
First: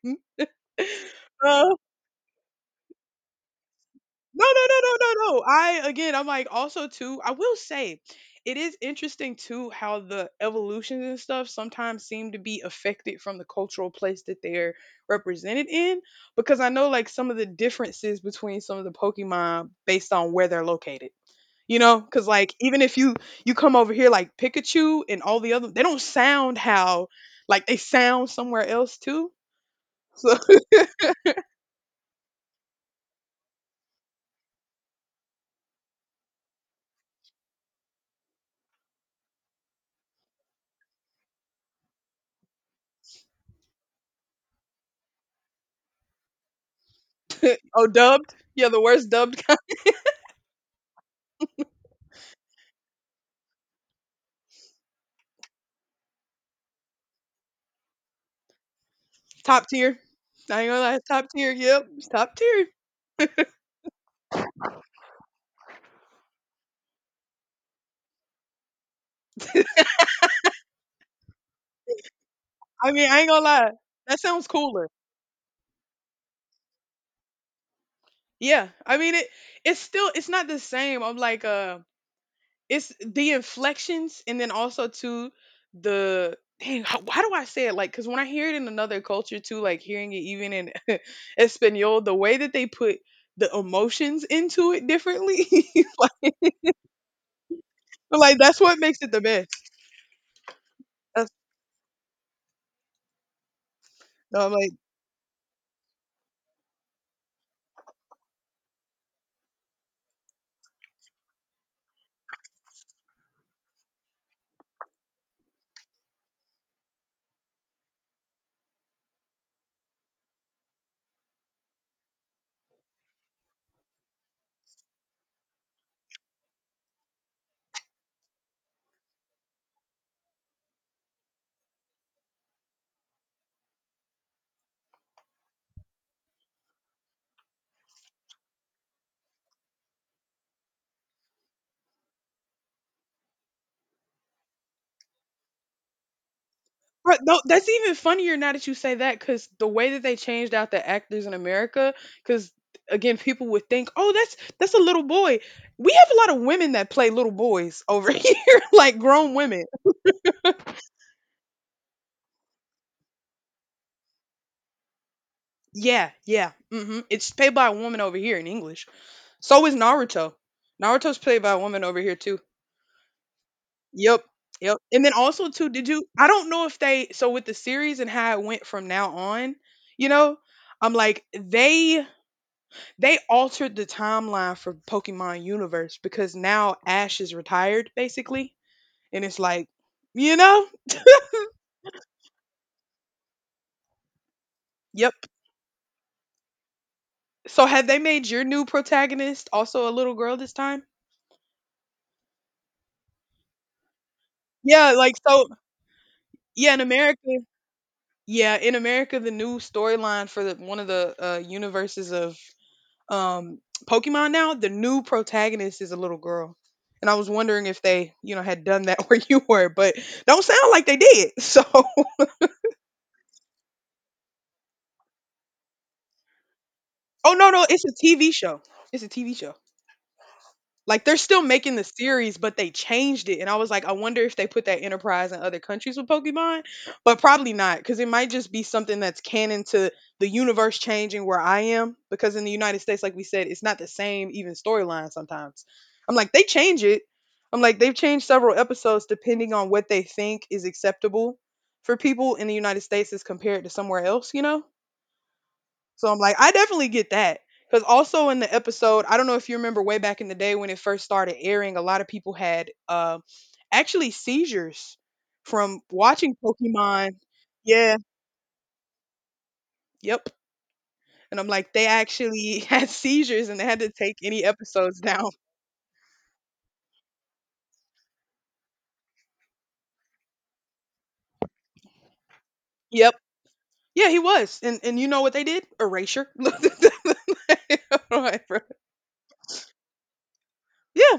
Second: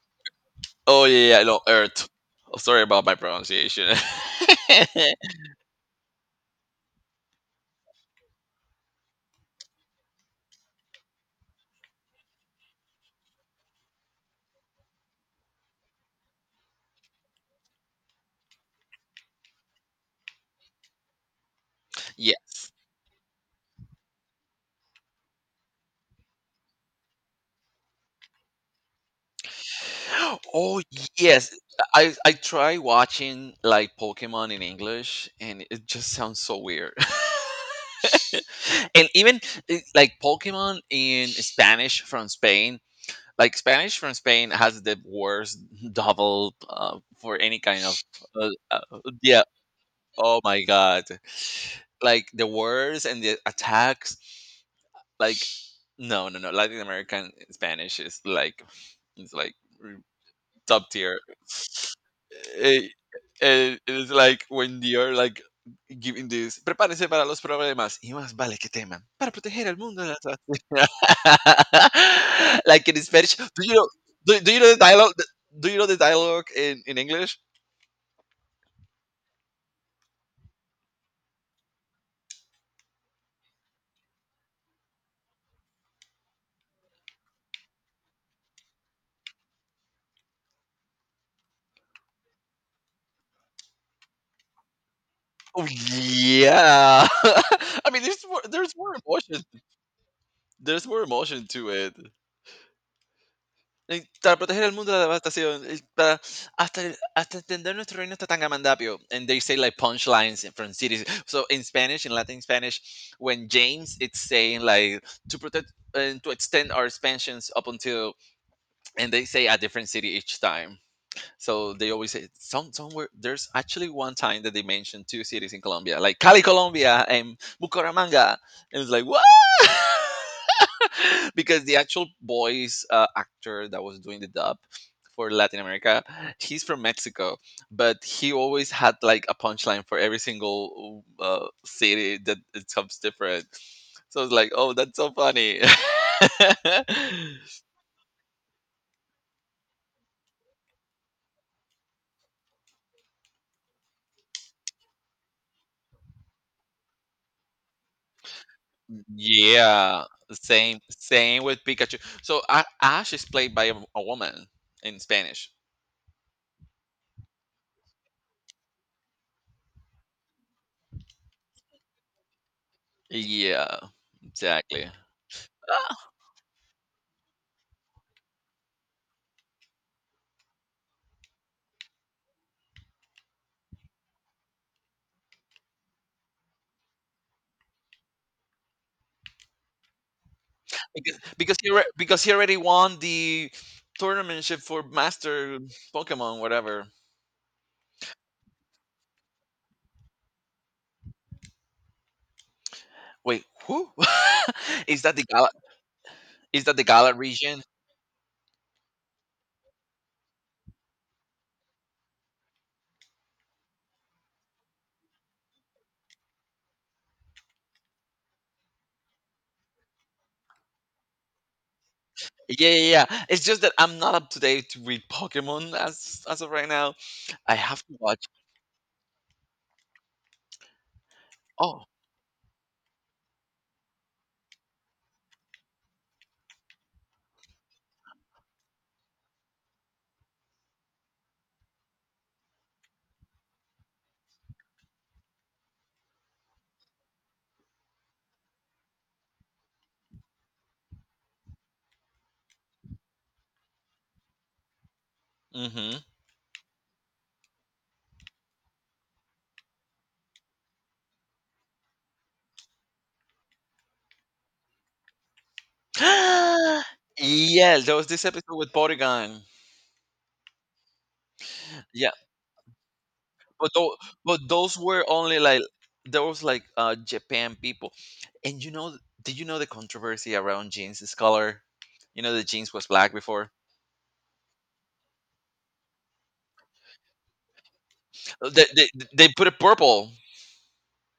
Speaker 2: Oh yeah, yeah, no
Speaker 1: Uh,
Speaker 2: Earth. Oh, sorry about my pronunciation.
Speaker 1: no, no, no, no, no, no. I again, I'm like also too. I will say, it is interesting too how the evolutions and stuff sometimes seem to be affected from the cultural place that they're represented in. Because I know like some of the differences between some of the Pokemon based on where they're located. You know, because like
Speaker 2: Yes.
Speaker 1: even if you, come over here like Pikachu and all the other, they don't sound how like they sound somewhere else too. So
Speaker 2: Oh yes. I try watching like Pokemon in English, and it just sounds so weird. And even like Pokemon in Spanish from Spain. Like Spanish from Spain has the worst double for any kind
Speaker 1: oh,
Speaker 2: of
Speaker 1: dubbed. Yeah, the worst dubbed.
Speaker 2: yeah. Oh my god. Like the words and the attacks like no no no latin american spanish is like
Speaker 1: Top tier.
Speaker 2: r-
Speaker 1: I ain't gonna
Speaker 2: top
Speaker 1: lie, it's
Speaker 2: tier.
Speaker 1: top tier. Yep, it's top tier.
Speaker 2: Eh, it's like when you're like giving this prepárense para los problemas y más vale que teman para proteger al mundo de la tragedia." Like
Speaker 1: I
Speaker 2: in
Speaker 1: mean, I ain't
Speaker 2: spanish
Speaker 1: gonna
Speaker 2: do
Speaker 1: lie.
Speaker 2: you know
Speaker 1: That
Speaker 2: do,
Speaker 1: sounds
Speaker 2: do you know
Speaker 1: cooler.
Speaker 2: the dialogue in english.
Speaker 1: Yeah, I mean it. It's still, it's not the same. I'm like it's the inflections and then also to the dang. How, why do I say it like? Because when I hear it in another culture too, like hearing it even in Espanol, the way that they put the emotions into it differently,
Speaker 2: Oh,
Speaker 1: like,
Speaker 2: yeah I mean there's
Speaker 1: like
Speaker 2: more
Speaker 1: that's
Speaker 2: there's
Speaker 1: what
Speaker 2: more
Speaker 1: makes it the
Speaker 2: emotions.
Speaker 1: best.
Speaker 2: There's more
Speaker 1: That's,
Speaker 2: emotion to it. Para
Speaker 1: no, I'm
Speaker 2: proteger
Speaker 1: like,
Speaker 2: el mundo de la devastación, para hasta, hasta entender nuestro reino está tan gamandapio. And they say like punchlines from cities. So in Spanish, in Latin Spanish, when James it's saying like to protect and to extend our expansions up until, and they say a different city each time. So they always say somewhere. There's actually one time that they mentioned two cities in Colombia, like Cali, Colombia, and Bucaramanga, and it's like what? Because the actual voice actor that was doing the dub for Latin America, he's from Mexico, but he always had like a punchline for every single city that it comes different. So it's like, oh, that's so funny.
Speaker 1: but no, that's even funnier now that you say that because the way that they changed out the actors in America, because again, people would think, oh, that's a little boy. We have a lot of women that play little boys over here, like grown women.
Speaker 2: Yeah, same with Pikachu. So Ash is played by a woman in Spanish.
Speaker 1: Yeah, yeah. Hmm. It's played by a woman over here in English. So is Naruto. Naruto's played by a woman over here too.
Speaker 2: Yeah,
Speaker 1: Yep. Yep.
Speaker 2: exactly.
Speaker 1: And then also too, did you, I don't know if they, so with the series and how it went from now on, you know, I'm like they altered the timeline for Pokemon Universe because now Ash is retired, basically. And it's like, you know?
Speaker 2: Because he already won the tournament for
Speaker 1: Yep.
Speaker 2: Master Pokemon, whatever.
Speaker 1: So had they made your new protagonist also a little girl this time?
Speaker 2: Wait, who
Speaker 1: Yeah,
Speaker 2: is
Speaker 1: like
Speaker 2: that? The Gala
Speaker 1: so
Speaker 2: Is
Speaker 1: yeah,
Speaker 2: that
Speaker 1: in
Speaker 2: the Gala
Speaker 1: America,
Speaker 2: region?
Speaker 1: yeah, in America the new storyline for the one of the universes of um Pokemon now, the new protagonist is a little girl. And I was wondering if they, you know, had done that where you were, but don't sound like they did. So
Speaker 2: Yeah, yeah, yeah. It's just that I'm not up to date with Pokemon as of right now.
Speaker 1: oh no,
Speaker 2: I
Speaker 1: no,
Speaker 2: have
Speaker 1: it's a
Speaker 2: to watch.
Speaker 1: TV show. It's a TV show. Like they're still making
Speaker 2: Oh,
Speaker 1: the series, but they changed it. And I was like, I wonder if they put that enterprise in other countries with Pokemon, but probably not, because it might just be something that's canon to the universe changing where I am. Because in the United States, like we said, it's not the same even storyline sometimes. I'm like, they change it. I'm like, they've changed several episodes depending on what they think is acceptable for people in the United States as compared to somewhere else, you know?
Speaker 2: mm-hmm.
Speaker 1: So I'm like, I definitely get that. Because also in the episode, I don't know if you remember way back in the day when it first started airing, a lot of people had actually seizures from watching Pokemon.
Speaker 2: Yeah, there
Speaker 1: Yeah,
Speaker 2: was this episode with Porygon.
Speaker 1: yep. And I'm like, they actually had seizures and they
Speaker 2: But
Speaker 1: had to
Speaker 2: those,
Speaker 1: take any
Speaker 2: but those
Speaker 1: episodes
Speaker 2: were
Speaker 1: down.
Speaker 2: only like there was like Japan people, and did you know the controversy around jeans' color? You know, the jeans was black
Speaker 1: Yep.
Speaker 2: before.
Speaker 1: Yeah, he was. And you know what they did? Erasure. I'm like,
Speaker 2: Uh, They they, they put it purple,
Speaker 1: yeah.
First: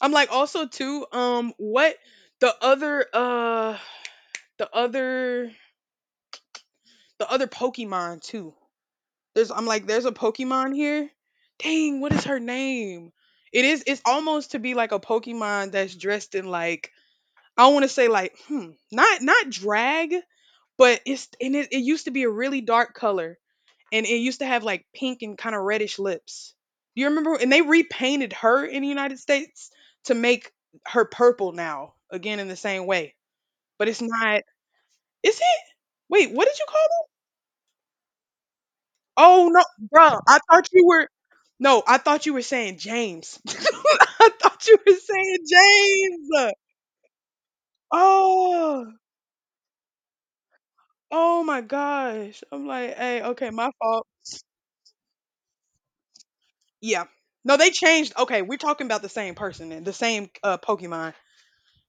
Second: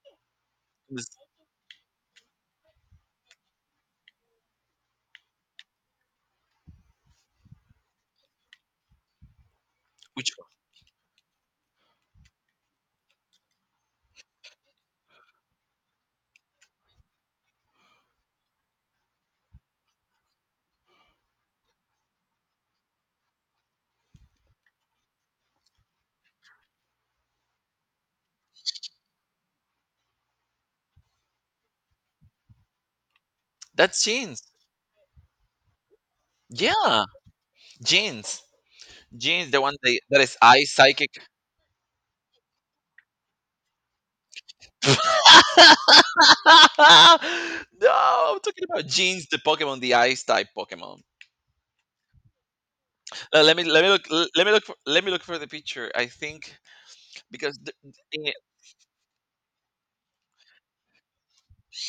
Speaker 1: I'm like also
Speaker 2: which
Speaker 1: too, what the other, the other the other Pokemon too. There's I'm like, there's a
Speaker 2: which-
Speaker 1: Pokemon here. Dang, what is her name? It's almost to be like a Pokemon that's dressed in like I want to say like not drag, but it's and it used to be a really dark color, and it used to have like pink and kind of reddish lips. Do you remember? And they repainted her in the United States to make her purple now, again in the same way. But
Speaker 2: that's
Speaker 1: it's not,
Speaker 2: jeans.
Speaker 1: is it? Wait, what did you
Speaker 2: Yeah,
Speaker 1: call?
Speaker 2: jeans,
Speaker 1: Oh
Speaker 2: jeans. The
Speaker 1: no,
Speaker 2: one they that
Speaker 1: bro!
Speaker 2: is
Speaker 1: I
Speaker 2: eye
Speaker 1: thought you were.
Speaker 2: psychic.
Speaker 1: No, I thought you were saying James. I thought you were saying
Speaker 2: No,
Speaker 1: James.
Speaker 2: I'm talking about
Speaker 1: Oh,
Speaker 2: jeans, the Pokemon, the ice type Pokemon.
Speaker 1: oh my gosh! I'm like, hey, okay,
Speaker 2: Let me
Speaker 1: my
Speaker 2: let me look
Speaker 1: fault.
Speaker 2: let me look for the picture. I think
Speaker 1: Yeah.
Speaker 2: because
Speaker 1: No, they changed. Okay, we're talking about the same person and the same Pokemon.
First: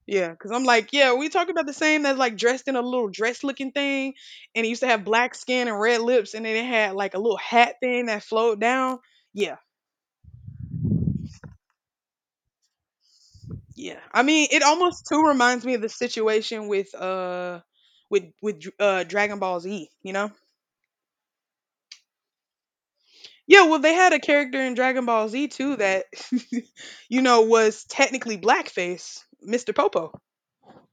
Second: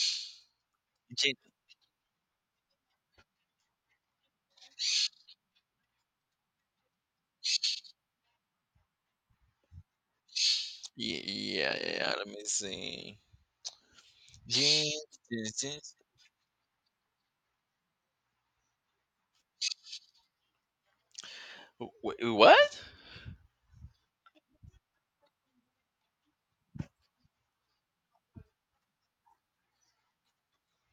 Speaker 1: Yeah, because I'm like, yeah, we
Speaker 2: the,
Speaker 1: talking about the same that's like dressed in a little dress looking thing, and it used to have black skin and red lips, and then it had like a little hat thing that flowed down. Yeah,
Speaker 2: Ye yeah, yeah, let me see.
Speaker 1: yeah. I mean, it
Speaker 2: Jeans,
Speaker 1: almost too
Speaker 2: jeans,
Speaker 1: reminds me of the
Speaker 2: jeans.
Speaker 1: situation with Dragon Ball Z, you know?
Speaker 2: What?
Speaker 1: Yeah, well they had a character in Dragon Ball Z too that you know was technically blackface, Mr. Popo.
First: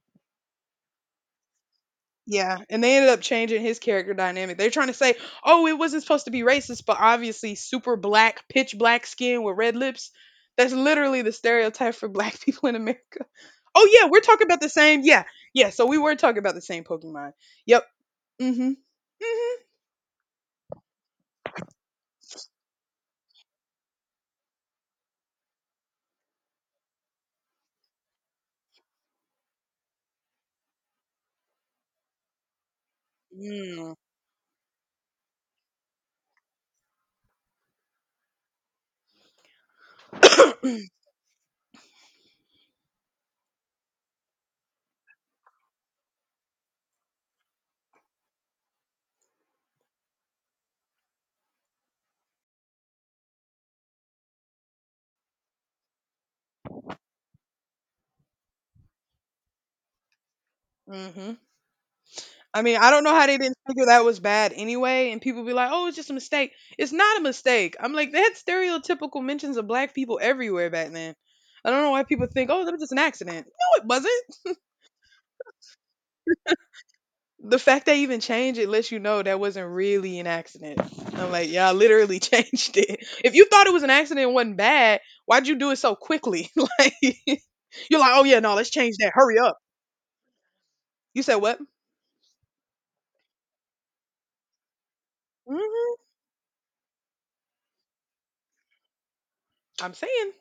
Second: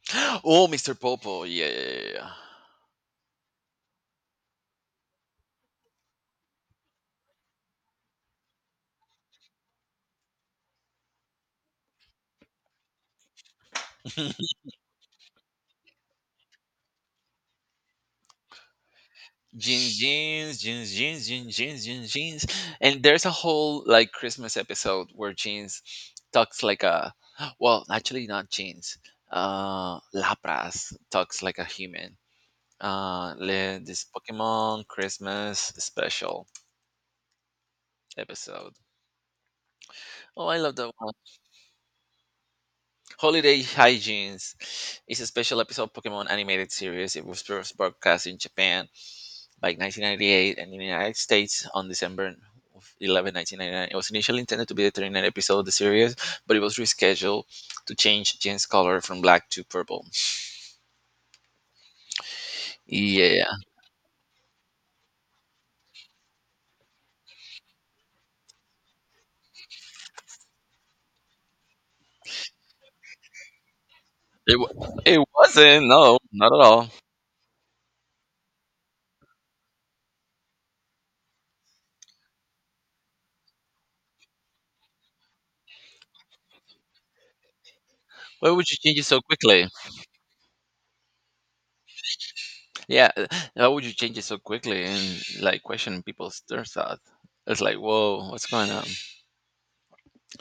Speaker 2: Oh, Mr. Popo. Yeah, yeah,
Speaker 1: Yeah, and they ended up changing his character dynamic. They're trying to say, "Oh, it wasn't supposed to be racist, but obviously super black, pitch black skin with red lips." That's literally the stereotype for black people in America. Oh yeah, we're
Speaker 2: yeah.
Speaker 1: talking about the same. Yeah. Yeah, so we were talking about the same Pokemon. Yep. Mhm. Mhm.
Speaker 2: Jeans, jeans, jeans, jeans, jeans, jeans, jeans, jeans. And there's a whole like Christmas episode where jeans talks like a, well, actually not jeans. Lapras talks like a human.
Speaker 1: Mm,
Speaker 2: This Pokemon Christmas special episode. Oh, I love that Holiday Hijinks is a special episode of Pokemon animated series. It was first broadcast in Japan by 1998 and in the United States on December 11, 1999. It was initially intended to be the 39th episode of the series, but it was rescheduled to change Jin's color from black to purple.
Speaker 1: mhm. I mean, I don't know how they
Speaker 2: Yeah,
Speaker 1: didn't figure that was bad anyway, and people be like, "Oh, it's just a mistake." It's not a mistake. I'm like, they had stereotypical mentions of black people everywhere back then. I don't know why people think, "Oh, that was just an accident." No, it wasn't.
Speaker 2: it wasn't. No, not at all.
Speaker 1: The fact they even changed it lets you know that wasn't really an accident. I'm like, y'all literally changed it. If you thought it was an accident, and wasn't bad. Why'd you do it so quickly? Like, you're like, "Oh yeah,
Speaker 2: Why
Speaker 1: no,
Speaker 2: would
Speaker 1: let's
Speaker 2: you
Speaker 1: change
Speaker 2: change it
Speaker 1: that.
Speaker 2: so
Speaker 1: Hurry up."
Speaker 2: quickly?
Speaker 1: You said what?
Speaker 2: Yeah, why would you change it so quickly and like
Speaker 1: Hmm.
Speaker 2: question people's their thought? It's like, whoa, what's going on?
Speaker 1: I'm saying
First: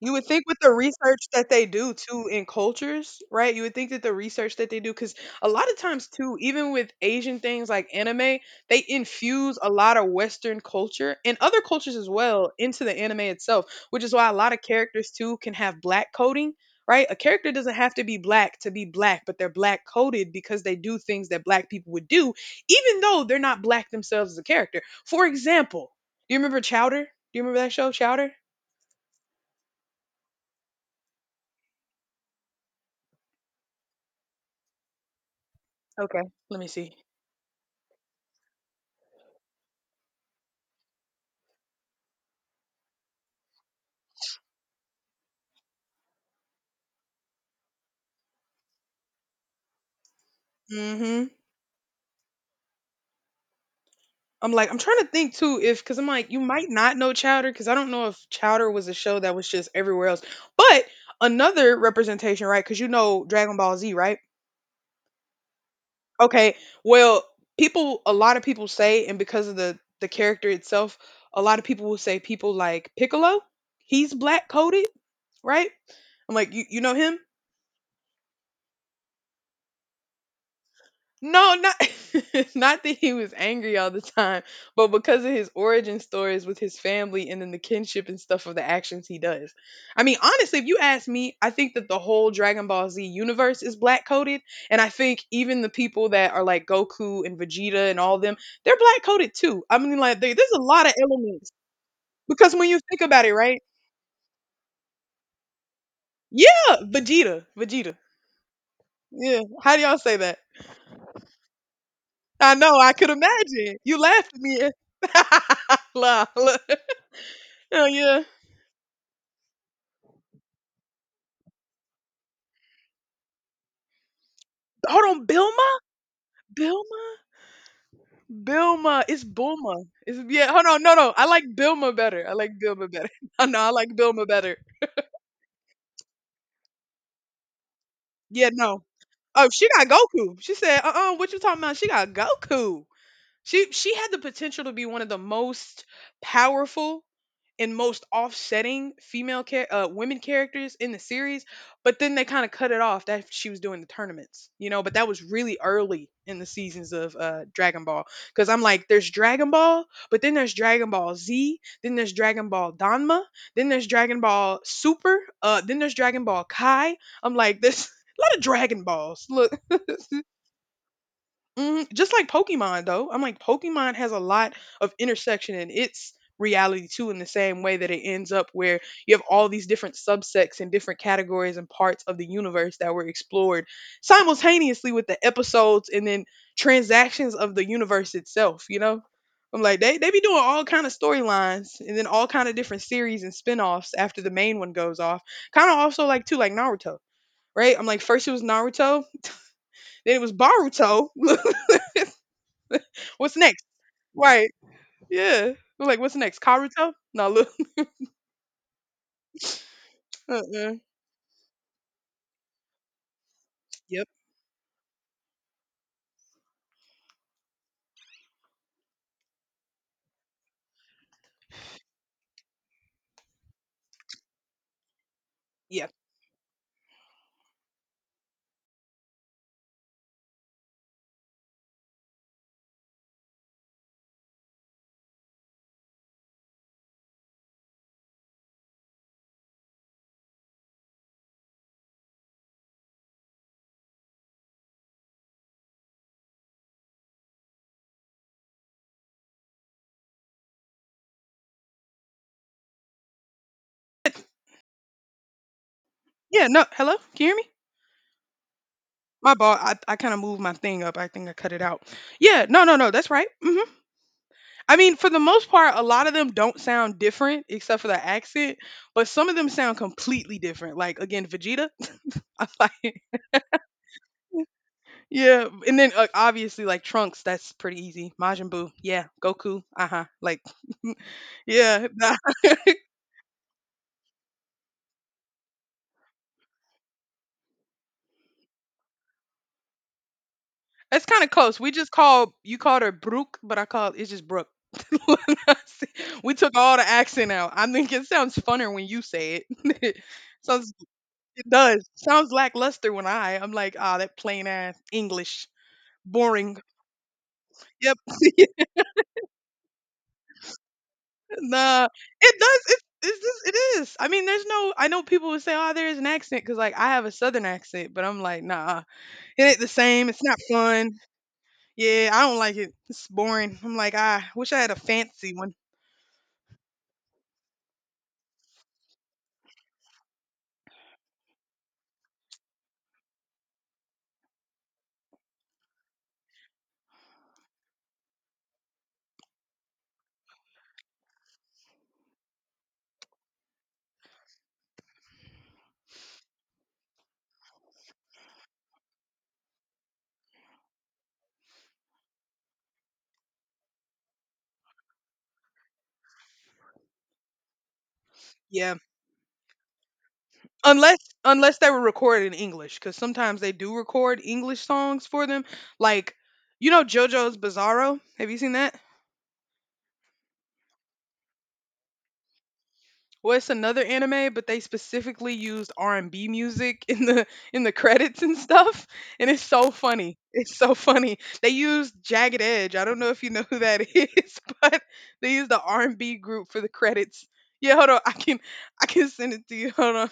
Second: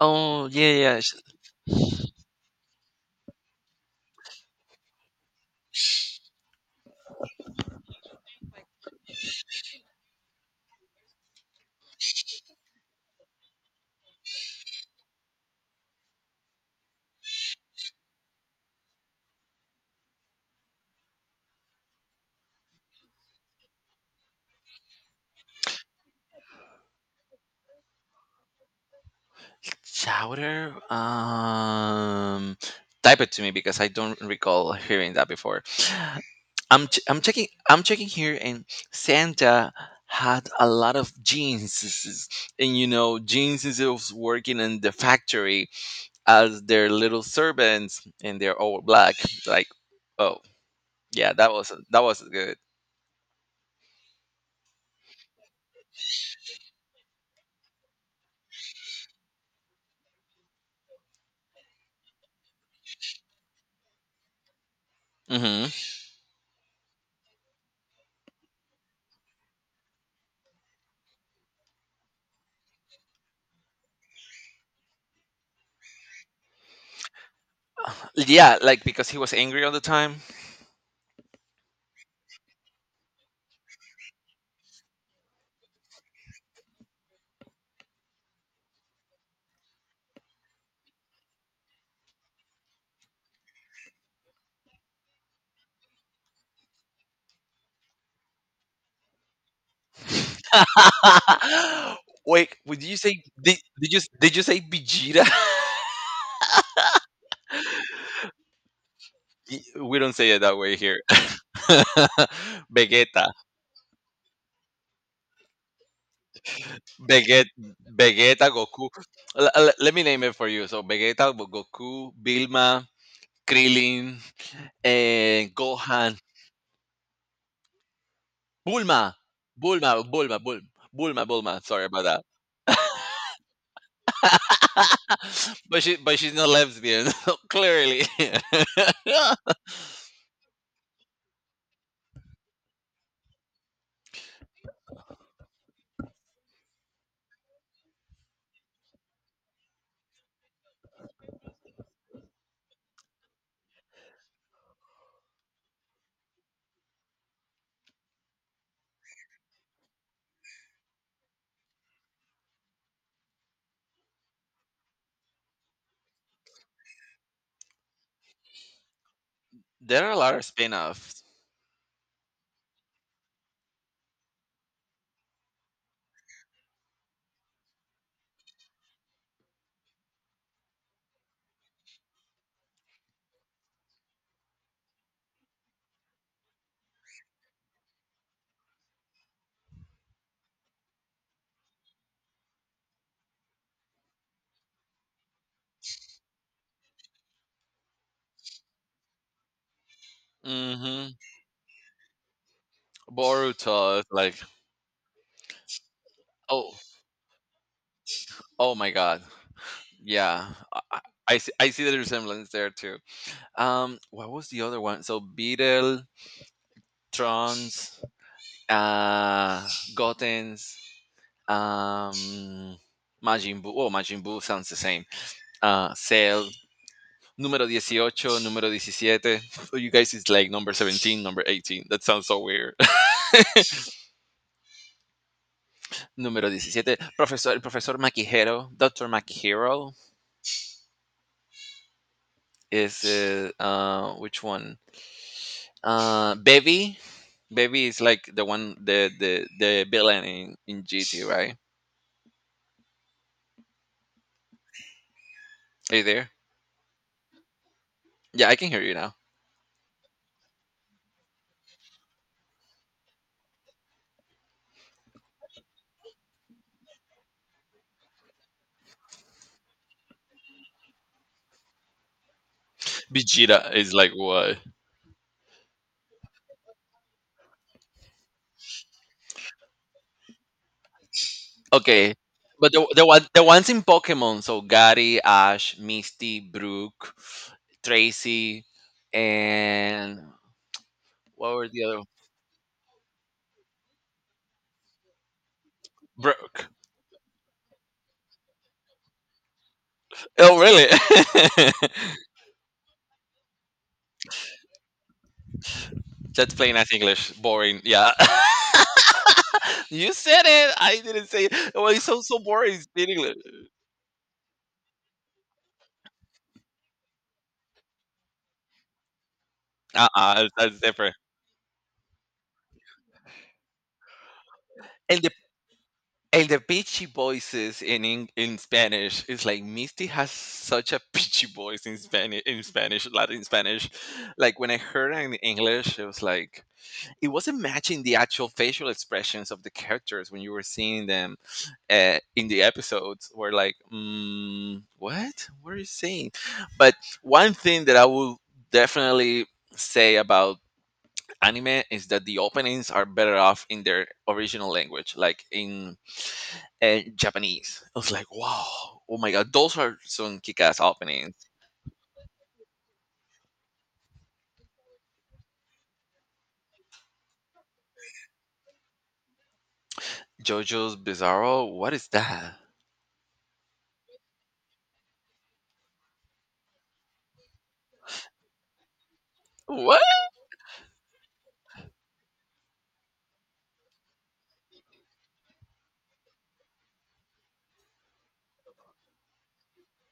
Speaker 1: you would think
Speaker 2: Oh
Speaker 1: with
Speaker 2: yeah,
Speaker 1: the
Speaker 2: yeah.
Speaker 1: research that they do too in cultures, right? You would think that the research that they do, because a lot of times too, even with Asian things like anime, they infuse a lot of Western culture and other cultures as well into the anime itself, which is why a lot of characters too can have black coding, right? A character doesn't have to be black, but they're black coded because they do things that black people would do, even though they're not black themselves as a character. For example, do you remember Chowder? Do you remember that show, Chowder?
Speaker 2: Chowder? Type it to me because I don't recall hearing that before.
Speaker 1: Okay, let me
Speaker 2: I'm
Speaker 1: see.
Speaker 2: ch- I'm checking I'm checking here, and Santa had a lot of jeans, and you know, jeans is of working in the factory as their little servants, and they're all black. Like, oh
Speaker 1: Mhm.
Speaker 2: yeah, that was good.
Speaker 1: I'm like, I'm trying to think too if because I'm like, you might not know Chowder because I don't know if Chowder was a show that was just everywhere else. But another representation, right? Because you know Dragon Ball Z, right?
Speaker 2: Hmm.
Speaker 1: Okay. Well, people, a lot of people say, and because of the character itself, a lot of people will say people like Piccolo, he's black coded, right? I'm like, you know him?
Speaker 2: Yeah, like because he was angry all the time.
Speaker 1: No, not not that he was angry all the time, but because of his origin stories with his family and then the kinship and stuff of the actions he does. I mean, honestly, if you ask me, I think that the whole Dragon Ball Z universe is black coded, and I think even the people that are like Goku and Vegeta and all them, they're black coded too. I mean, like they, there's a lot of elements
Speaker 2: Wait,
Speaker 1: because when you
Speaker 2: would you
Speaker 1: think
Speaker 2: say
Speaker 1: about it,
Speaker 2: did,
Speaker 1: right?
Speaker 2: did you did you say Vegeta?
Speaker 1: Yeah, Vegeta. Yeah, how do
Speaker 2: We
Speaker 1: y'all
Speaker 2: don't
Speaker 1: say
Speaker 2: say
Speaker 1: that?
Speaker 2: it that way here.
Speaker 1: I know, I could
Speaker 2: Vegeta,
Speaker 1: imagine. You laughed at me. La- la-
Speaker 2: Veget,
Speaker 1: Hell yeah.
Speaker 2: Vegeta, Goku. Let me name it for you. So Vegeta, Goku, Bilma, Krillin,
Speaker 1: Hold on,
Speaker 2: and
Speaker 1: Bilma?
Speaker 2: Gohan,
Speaker 1: Bilma? Bilma.
Speaker 2: Bulma,
Speaker 1: It's Bulma.
Speaker 2: Bulma,
Speaker 1: It's,
Speaker 2: Bulma,
Speaker 1: yeah, hold
Speaker 2: Bulma,
Speaker 1: on. No, no. I like
Speaker 2: Bulma. Sorry
Speaker 1: Bilma
Speaker 2: about that.
Speaker 1: better. I like Bilma better. No, no, I like Bilma better.
Speaker 2: But she's not lesbian, clearly.
Speaker 1: Yeah, no. Oh, she got Goku. She said, uh, what you talking about? She got Goku. She had the potential to be one of the most powerful and most offsetting women characters in the series, but then they kind of cut it off that she was doing the tournaments, you know. But that was really early in the seasons of Dragon Ball, because I'm like, there's Dragon Ball, but then there's Dragon Ball Z, then there's Dragon Ball Danma, then there's Dragon Ball Super, then there's Dragon Ball Kai. I'm like, this a lot of Dragon Balls. Look,
Speaker 2: There are a lot of spin-offs.
Speaker 1: mhm, just like Pokemon though. I'm like Pokemon has a lot of intersection in its reality too in the same way that it ends up where you have all these different subsects and different categories and parts of the universe that were explored simultaneously with the episodes and then transactions of the universe itself, you know? I'm like they be doing all kind of storylines and then all kind of different series and spin-offs after the main one goes off. Kind of also like too like Naruto, right? I'm like first it was Naruto, then it was Baruto.
Speaker 2: Hmm.
Speaker 1: What's next?
Speaker 2: Boruto is like,
Speaker 1: Right. Yeah. We're like, what's next?
Speaker 2: oh,
Speaker 1: Karuto? No, look.
Speaker 2: oh my god, yeah.
Speaker 1: Uh-uh.
Speaker 2: I see, I see the resemblance there too.
Speaker 1: Yep.
Speaker 2: What was the other one? So Beetle, trunks, uh, Goten's, um, Majin Buu. Oh, Majin Buu sounds the same.
Speaker 1: Yeah.
Speaker 2: Cell, número 18, número 17. So you guys is like number 17, number 18. That sounds so weird. número 17, Professor, el Profesor Makihiro, Dr. Makihiro is, which one? Baby Bevy is like the one, the villain in GT, right? Are you there?
Speaker 1: Yeah, no. Hello? Can you hear me?
Speaker 2: Yeah, I can hear you now.
Speaker 1: My ball. I kind of moved my thing up. I think I cut it out. Yeah. No, no, no. That's right. Hmm. I mean, for the most part, a lot of them don't sound different except for the accent, but some of them sound completely different. Like, again, Vegeta. I like,
Speaker 2: Vegeta is like what?
Speaker 1: yeah. And then obviously, like Trunks, that's pretty easy. Majin Buu. Yeah. Goku. Uh huh. Like, yeah.
Speaker 2: Okay, but the one the ones in Pokemon, so Gary, Ash, Misty, Brooke, Tracy, and
Speaker 1: It's kind of
Speaker 2: what
Speaker 1: close.
Speaker 2: were
Speaker 1: We
Speaker 2: the
Speaker 1: just
Speaker 2: other?
Speaker 1: called you called her Brooke, but I call it's just Brooke. We took
Speaker 2: Brooke.
Speaker 1: all the accent out. I think it sounds funner when you say it.
Speaker 2: Oh,
Speaker 1: Sounds
Speaker 2: really?
Speaker 1: it does. Sounds lackluster when I. I'm like, ah, that plain ass English,
Speaker 2: That's
Speaker 1: boring.
Speaker 2: plain as English. Boring.
Speaker 1: Yep.
Speaker 2: Yeah. You said it. I didn't say it. Well,
Speaker 1: Nah,
Speaker 2: it sounds
Speaker 1: it
Speaker 2: so boring.
Speaker 1: does.
Speaker 2: It's
Speaker 1: It
Speaker 2: in
Speaker 1: is
Speaker 2: English.
Speaker 1: this. It is. I mean, there's no. I know people would say, oh, there is an accent because like I have a southern accent, but I'm like, nah, it ain't the same. It's not
Speaker 2: Uh-uh, it's that's
Speaker 1: fun.
Speaker 2: different.
Speaker 1: Yeah, I don't like it. It's boring. I'm like, I wish I had a
Speaker 2: And the
Speaker 1: fancy one.
Speaker 2: and the pitchy voices in Eng in Spanish is like Misty has such a pitchy voice in Spanish Latin Spanish. Like when I heard it in English, it was like it wasn't matching the actual facial expressions of the characters when you were seeing them in the episodes. Were like, mm, what? What are you saying? But one thing that I will definitely say about anime is that the openings are better off in their original language, like in Japanese. I was like,
Speaker 1: Yeah,
Speaker 2: wow, oh my god, those are some kick-ass
Speaker 1: unless
Speaker 2: openings.
Speaker 1: unless they were recorded in English, because sometimes they do record English songs for them. Like, you know, JoJo's Bizarro. Have you seen that?
Speaker 2: JoJo's Bizarro, what is that?
Speaker 1: Well, it's another anime, but they specifically used R and B music in the credits and stuff, and it's so
Speaker 2: What?
Speaker 1: funny. It's so funny. They used Jagged Edge. I don't know if you know who that is, but they used the R and B group for the credits. Yeah, hold on. I can send it to you. Hold on.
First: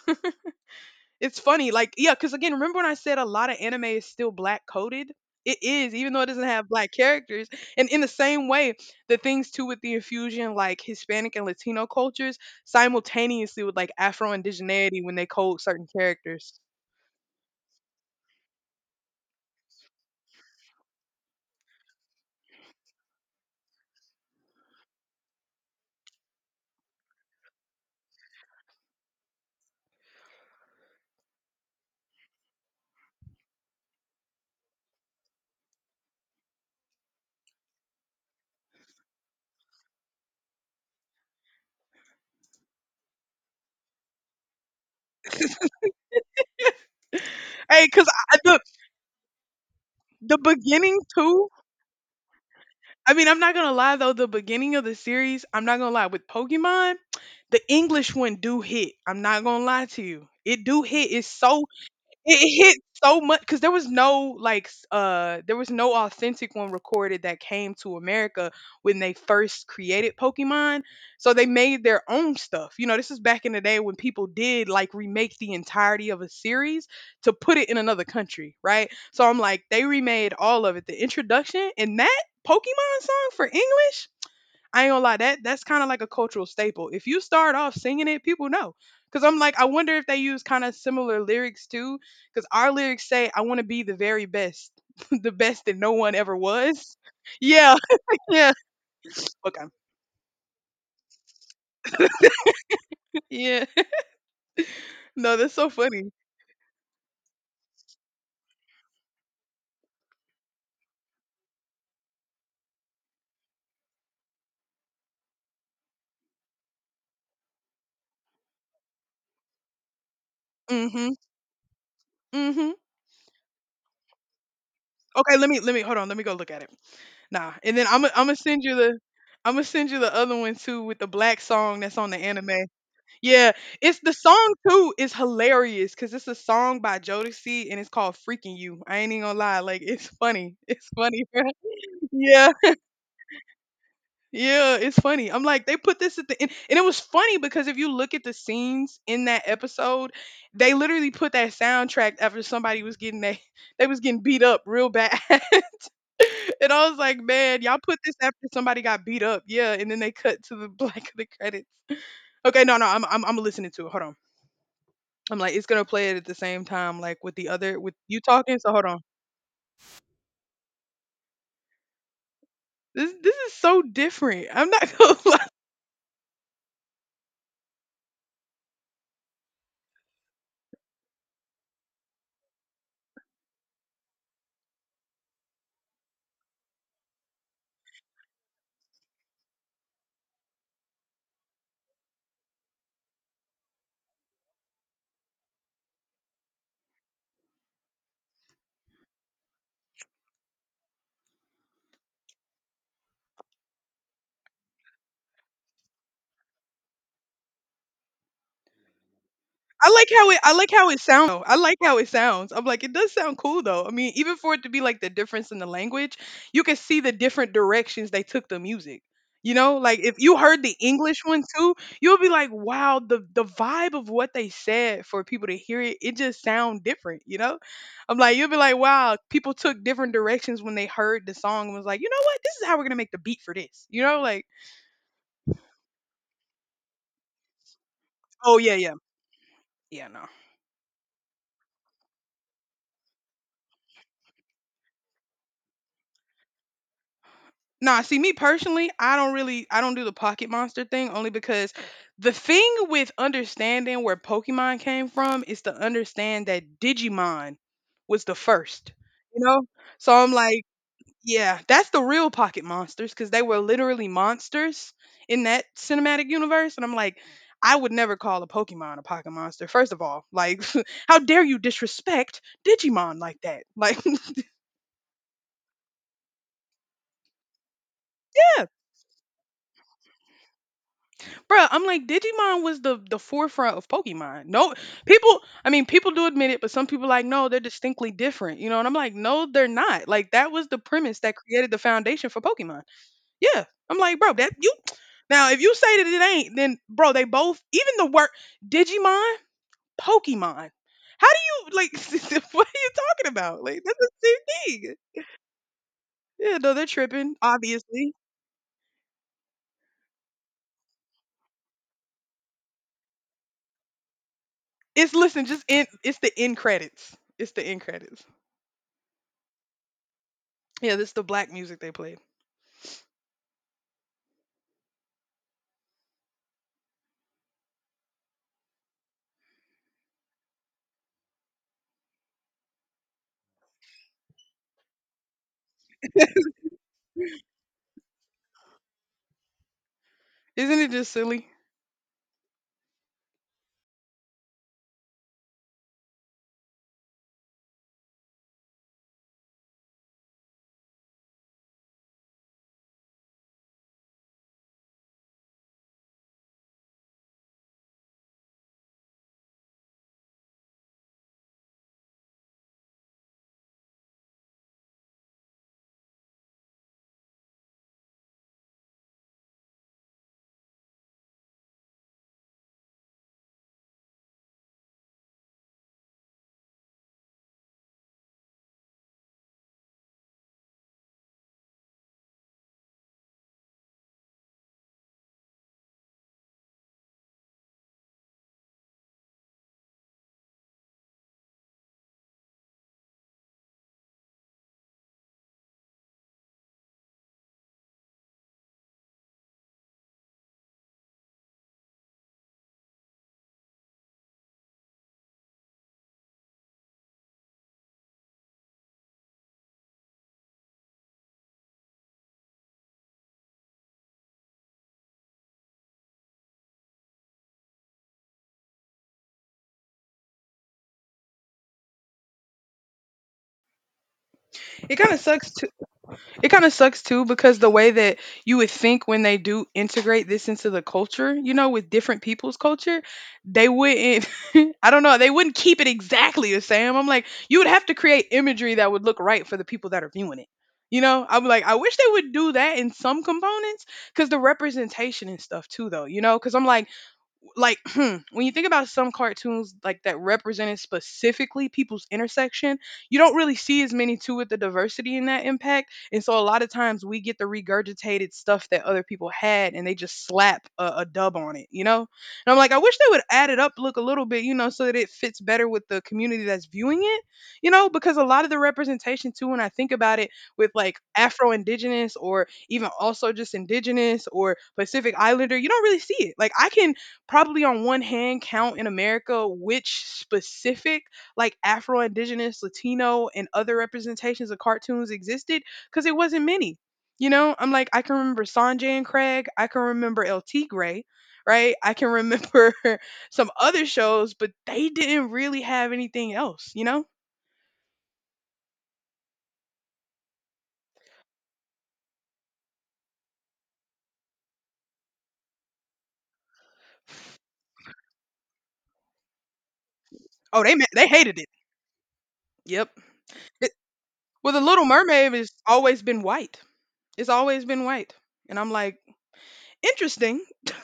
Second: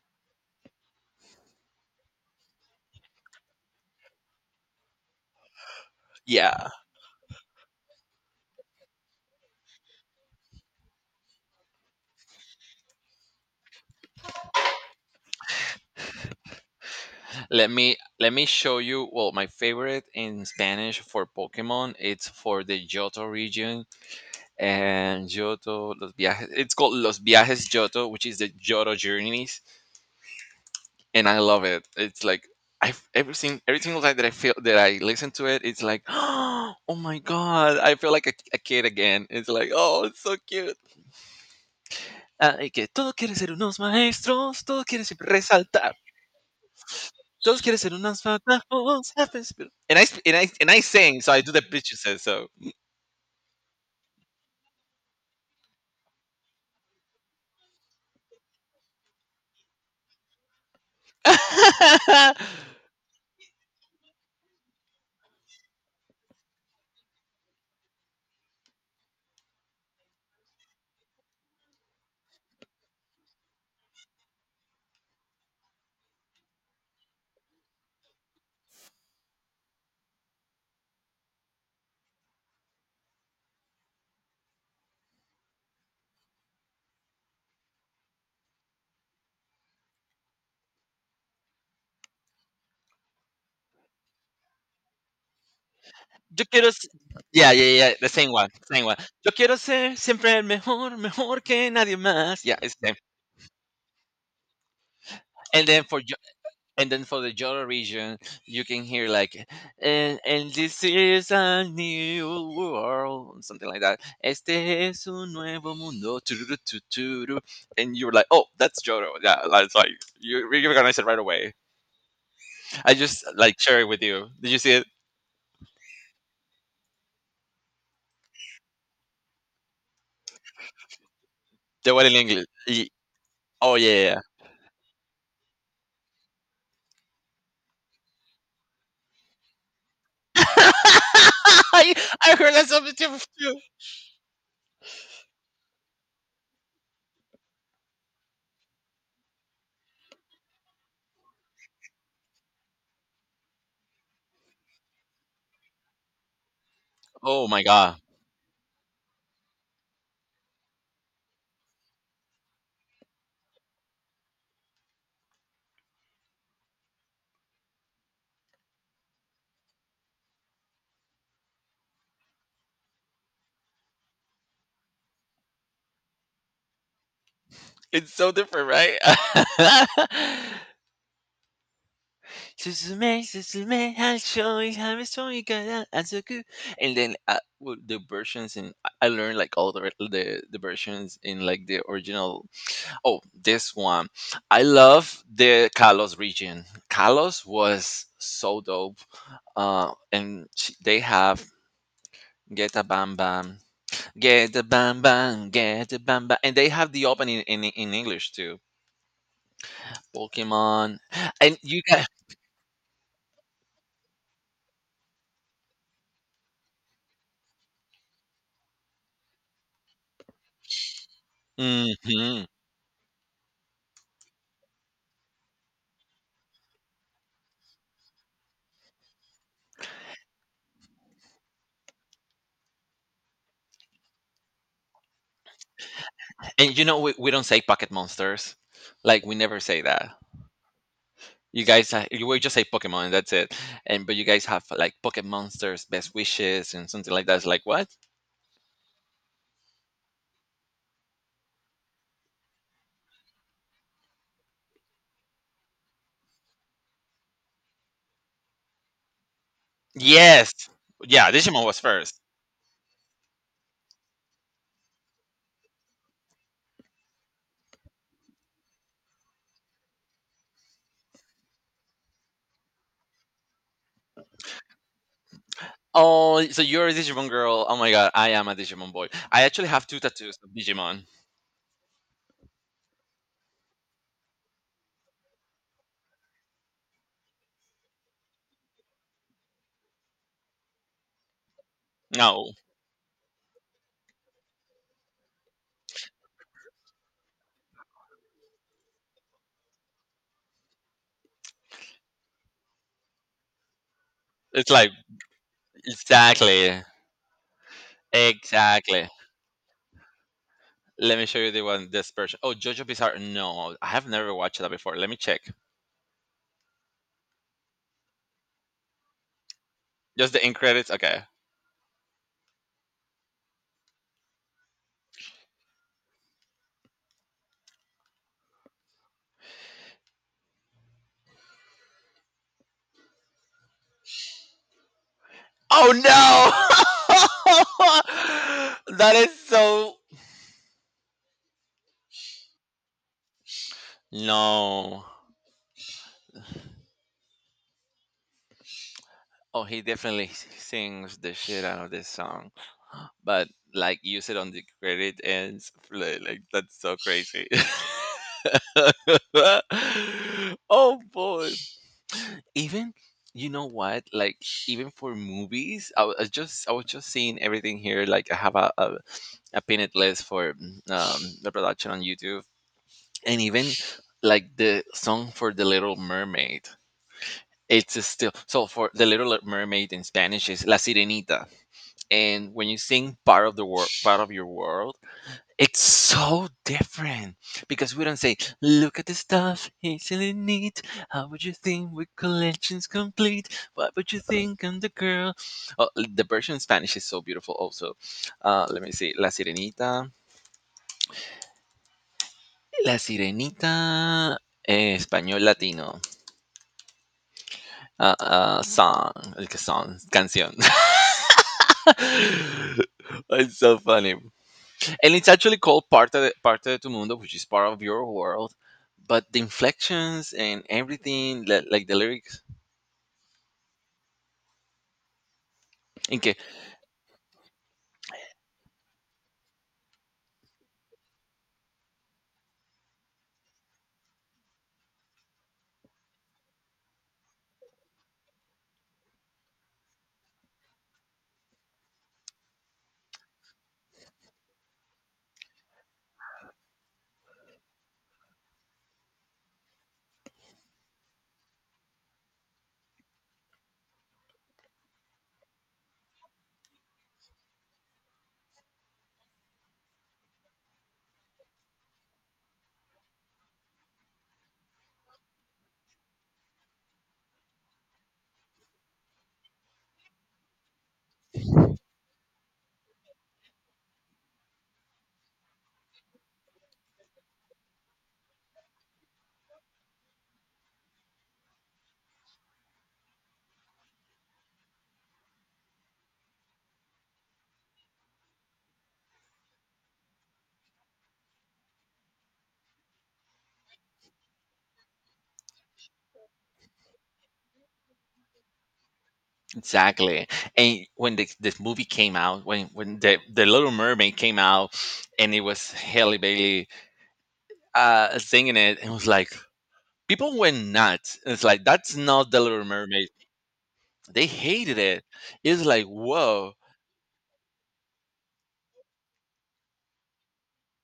Speaker 1: It's funny, like yeah, because again, remember when I said a lot of anime is still black coded? It is, even though it doesn't
Speaker 2: Yeah.
Speaker 1: have black characters. And in the same way, the things too with the infusion, like Hispanic and Latino cultures, simultaneously with like Afro indigeneity when they code certain characters.
Speaker 2: Let me show you. Well, my favorite in Spanish for Pokemon, it's for the Johto region and Johto Los Viajes. It's called Los Viajes Johto, which is the Johto journeys. And I love it. It's like I everything every single time that I feel that I listen to it, it's like, oh my god, I feel like a kid again. It's like, oh, it's so cute. Ah, y que todos quieren ser unos maestros, todos quieren siempre resaltar, todos quieren
Speaker 1: Hey,
Speaker 2: ser
Speaker 1: because
Speaker 2: unos
Speaker 1: the
Speaker 2: fantasmas. And I sp- and
Speaker 1: the
Speaker 2: I and I
Speaker 1: beginning
Speaker 2: sing, so I
Speaker 1: too.
Speaker 2: do the pitch you said so.
Speaker 1: I mean, I'm not gonna lie though, the beginning of the series, I'm not gonna lie, with Pokemon, the English one do hit. I'm not gonna lie to you. It do hit. It's so it hit so much because there was no like there was no authentic one recorded that came to America when they first created Pokemon. So they made their own stuff. You know, this is back in the day when people did like remake the entirety of a series to put it in another country, right? So I'm like, they remade all of it. The introduction and that Pokemon song for English, I ain't gonna lie, that's kind of like a cultural staple. If you start off singing it, people know. Cause I'm like, I wonder if they use kind of similar lyrics too. Cause our lyrics say, "I want to be the very best, the best that no one ever
Speaker 2: Yo quiero,
Speaker 1: was."
Speaker 2: yeah,
Speaker 1: Yeah,
Speaker 2: yeah, yeah, the same one,
Speaker 1: yeah.
Speaker 2: same one. Yo quiero
Speaker 1: Okay.
Speaker 2: ser siempre el mejor, mejor que nadie más. Yeah, it's the same.
Speaker 1: Yeah. No, that's
Speaker 2: And
Speaker 1: so
Speaker 2: then for
Speaker 1: funny.
Speaker 2: the Joro region, you can hear like, and this is a new world, something like that. Este es un nuevo mundo, tururu, tu, turu. And you're like, oh, that's Joro. Yeah, like, it's like you recognize it
Speaker 1: Mhm.
Speaker 2: right away.
Speaker 1: Mhm.
Speaker 2: I just like share it with you. Did you see it?
Speaker 1: Okay, let me hold on. Let me go look at it. Nah, And then I'm gonna send you the I'm gonna send you the other one too with the black song
Speaker 2: The
Speaker 1: that's
Speaker 2: one
Speaker 1: on
Speaker 2: in
Speaker 1: the
Speaker 2: English.
Speaker 1: anime. Yeah,
Speaker 2: Oh
Speaker 1: it's
Speaker 2: yeah.
Speaker 1: the
Speaker 2: Yeah.
Speaker 1: song too is hilarious because it's a song by Jodeci and it's called "Freaking You." I ain't even gonna lie, like it's funny. It's funny, bro.
Speaker 2: I, I
Speaker 1: Yeah,
Speaker 2: heard that something different too.
Speaker 1: yeah, it's funny. I'm like they put this at the end, and it was funny because if you look at the scenes in that episode, they literally put that soundtrack after somebody was getting they they was getting beat up real bad, and I was like,
Speaker 2: Oh
Speaker 1: man,
Speaker 2: my
Speaker 1: y'all put
Speaker 2: god,
Speaker 1: this after somebody got beat up, yeah, and then they cut to the black of the credits. Okay, no, no, I'm listening to it. Hold on. I'm like, it's gonna play it at the same time, like, with the other with you talking, so hold on. This is so different. I'm not gonna lie.
Speaker 2: it's so different, right? Suzume, Suzume, I'll show you how it's so you got Azuku. And then well, the versions in I learned like all the versions in like the original. Oh, this one, I love the Kalos region. Kalos was so dope. And they have Get a Bam Bam, Get a Bam Bam, Get a Bam Bam, and they have the opening in English too.
Speaker 1: I like how
Speaker 2: Pokemon,
Speaker 1: it sounds. I
Speaker 2: and
Speaker 1: like
Speaker 2: you
Speaker 1: how
Speaker 2: got.
Speaker 1: it sounds. I'm like, it does sound cool though. I mean, even for it to be like the difference in the language, you can see the different directions they took the music. You know, like if you heard the English one too, you'll be
Speaker 2: Hmm.
Speaker 1: like, wow, the vibe of what they said for people to hear it, it just sound different, you know? I'm like, you'll be like, wow, people took different directions when they heard the song and was like, you know what? This is how we're gonna make the beat for this. You know, like,
Speaker 2: And you know, we don't say pocket monsters.
Speaker 1: oh yeah, yeah.
Speaker 2: Like we never say
Speaker 1: Yeah,
Speaker 2: that.
Speaker 1: no.
Speaker 2: You guys, you will just say Pokemon, and that's it. And but you guys have like pocket monsters, best wishes, and something like that. It's like what?
Speaker 1: Nah, See me personally, I don't do the pocket monster thing only because the thing with understanding where Pokemon came from is to understand that Digimon was the first. You know? So I'm
Speaker 2: Yes,
Speaker 1: like,
Speaker 2: yeah.
Speaker 1: yeah,
Speaker 2: Digimon was
Speaker 1: that's the
Speaker 2: first.
Speaker 1: real pocket monsters because they were literally monsters in that cinematic universe. And I'm like, I would never call a Pokemon a pocket monster. First of all, like, how dare you disrespect Digimon like that? Like,
Speaker 2: Oh, so you're a Digimon girl? Oh my god, I am a Digimon boy. I actually have two tattoos of Digimon.
Speaker 1: bruh, I'm like Digimon was the forefront of Pokemon. No, people, I mean, people do admit it, but some people like, no, they're distinctly different, you know. And I'm like, no, they're not. Like that was the premise that created the foundation for
Speaker 2: No,
Speaker 1: Pokemon. Yeah, I'm like, bro, that you. Now, if you say that it ain't, then bro, they both, even the word Digimon, Pokemon. How do you like? What are you talking about? Like that's the
Speaker 2: it's like
Speaker 1: same thing. Yeah, no,
Speaker 2: exactly,
Speaker 1: they're tripping. Obviously,
Speaker 2: exactly. Let me show you the one this version. Oh, JoJo Bizarre. No, I have never watched that before. Let
Speaker 1: it's
Speaker 2: me check.
Speaker 1: listen, just in. It's the end credits. It's the end credits.
Speaker 2: Just the end credits.
Speaker 1: Yeah, this is
Speaker 2: Okay.
Speaker 1: the black music they played.
Speaker 2: Oh no! That is so
Speaker 1: Isn't it just silly?
Speaker 2: no. Oh, he definitely sings the shit out of this song, but like use it on the credit ends. That's so crazy. Oh boy! Even you know what? Like even for movies, I was just seeing everything here. Like I have a pinned list for the production on YouTube and even like the song for the little mermaid, it's still so, for the little mermaid in spanish is la sirenita, and when you sing part of the world, part of your world, it's so different because we don't say look at the stuff it's really neat, how would you think with collections complete, what would you think, I'm the girl. Oh, the version in spanish is so beautiful also. Let me see la sirenita, la sirenita, eh, español latino. Song, like a song, canción. It's so funny, and it's actually called parte de tu mundo, which is part of your world. But the inflections and everything, like the lyrics,
Speaker 1: It kind of sucks too.
Speaker 2: okay,
Speaker 1: It kind of sucks too because the way that you would think when they do integrate this into the culture, you know, with different people's culture, they wouldn't. I don't know. They wouldn't keep it exactly the same. I'm like, you would have to create imagery that would look right for the people that are viewing it. You know, I'm like, I wish they would do that in some components because the representation and stuff too, though. You know, because I'm like when you think about some cartoons like that represented specifically people's intersection, you don't really see as many too with the diversity in that impact. And so a lot of times we get the regurgitated stuff that other people had and they just slap a dub on it, you know? And I'm like, I wish they would add it up look a little bit, you know, so that it fits better with the community that's viewing it, you know, because a lot of the representation too, when I think about it with like Afro Indigenous or even also just Indigenous or Pacific Islander, you don't really see it. Like I can probably on one hand count in America which specific like Afro Indigenous, Latino, and other representations of cartoons existed because it wasn't many. You know, I'm like, I can remember Sanjay and Craig, I can remember El Tigre, right? I can remember some other shows, but they didn't really have anything else, you know?
Speaker 2: exactly. And when this movie came out, when the Little Mermaid came out, and it was Halle Bailey singing it, and it was like people
Speaker 1: Oh,
Speaker 2: went
Speaker 1: they ma- they
Speaker 2: nuts.
Speaker 1: hated
Speaker 2: It's
Speaker 1: it.
Speaker 2: like that's not the Little
Speaker 1: Yep.
Speaker 2: Mermaid.
Speaker 1: It,
Speaker 2: They
Speaker 1: well, the
Speaker 2: hated
Speaker 1: Little
Speaker 2: it.
Speaker 1: Mermaid has
Speaker 2: It's like
Speaker 1: always been
Speaker 2: whoa.
Speaker 1: white. It's always been white, and I'm like, interesting.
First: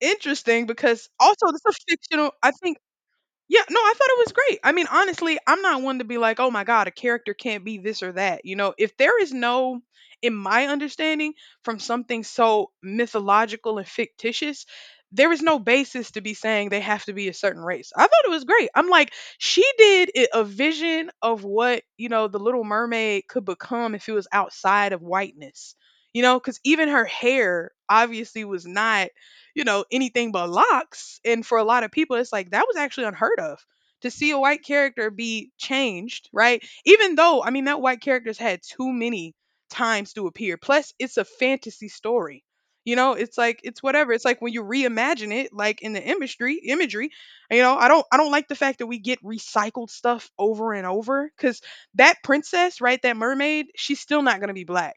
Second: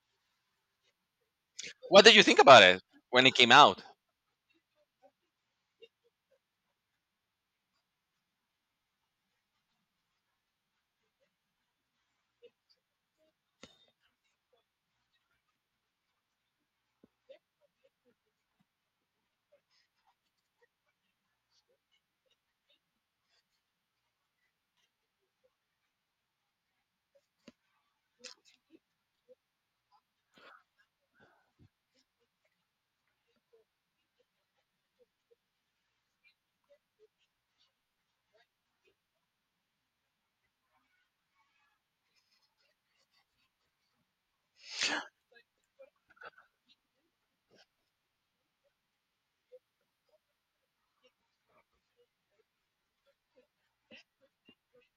Speaker 1: Interesting because also this is a
Speaker 2: What did you
Speaker 1: fictional
Speaker 2: think
Speaker 1: I
Speaker 2: about
Speaker 1: think
Speaker 2: it when it came
Speaker 1: yeah, no,
Speaker 2: out?
Speaker 1: I thought it was great. I mean, honestly, I'm not one to be like, oh my God, a character can't be this or that. You know, if there is no, in my understanding, from something so mythological and fictitious, there is no basis to be saying they have to be a certain race. I thought it was great. I'm like, she did I- a vision of what, you know, the little mermaid could become if it was outside of whiteness, you know, because even her hair obviously was not you know, anything but locks. And for a lot of people, it's like that was actually unheard of to see a white character be changed, right? Even though, I mean, that white character's had too many times to appear. Plus, it's a fantasy story. You know, it's like it's whatever. It's like when you reimagine it, like in the imagery, imagery. You know, I don't like the fact that we get recycled stuff over and over. Because that princess, right, that mermaid, she's still not gonna be black.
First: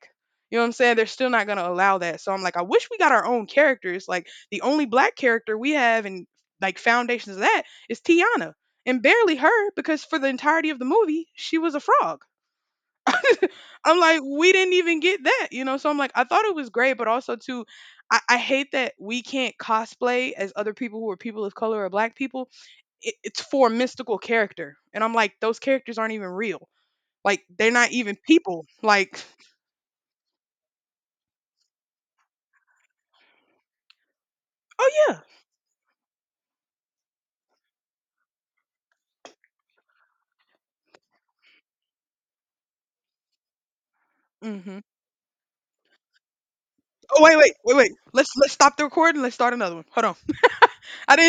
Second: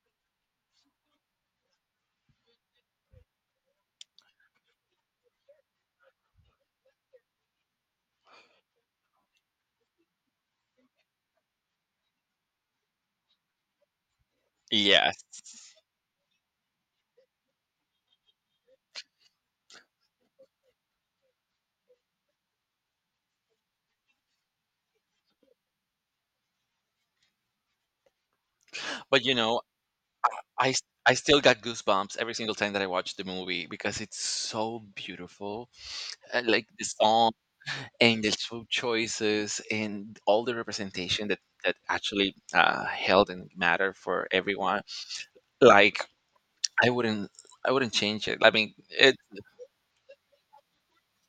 Speaker 1: You know what I'm saying? They're still not gonna allow that. So I'm like, I wish we got our own characters, like the only black character we have in like foundations of that is Tiana. And barely her because for the entirety of the movie, she was a frog. I'm like, we didn't even
Speaker 2: Yes.
Speaker 1: get that, you know? So I'm like, I thought it was great, but also too, I hate that we can't cosplay as other people who are people of color or black people. It's for a mystical character. And I'm like, those characters aren't even real. Like, they're not even people. Like,
Speaker 2: But you know, I still got goosebumps every single time that I watch the movie because it's so
Speaker 1: oh yeah.
Speaker 2: beautiful. Like the song and the food choices and all the representation that actually held and matter for
Speaker 1: Hmm.
Speaker 2: everyone. Like I
Speaker 1: Oh
Speaker 2: wouldn't
Speaker 1: wait, wait,
Speaker 2: I
Speaker 1: wait, wait.
Speaker 2: wouldn't change
Speaker 1: Let's
Speaker 2: it. I
Speaker 1: let's
Speaker 2: mean,
Speaker 1: stop the
Speaker 2: it.
Speaker 1: recording. Let's start another one. Hold on. I didn't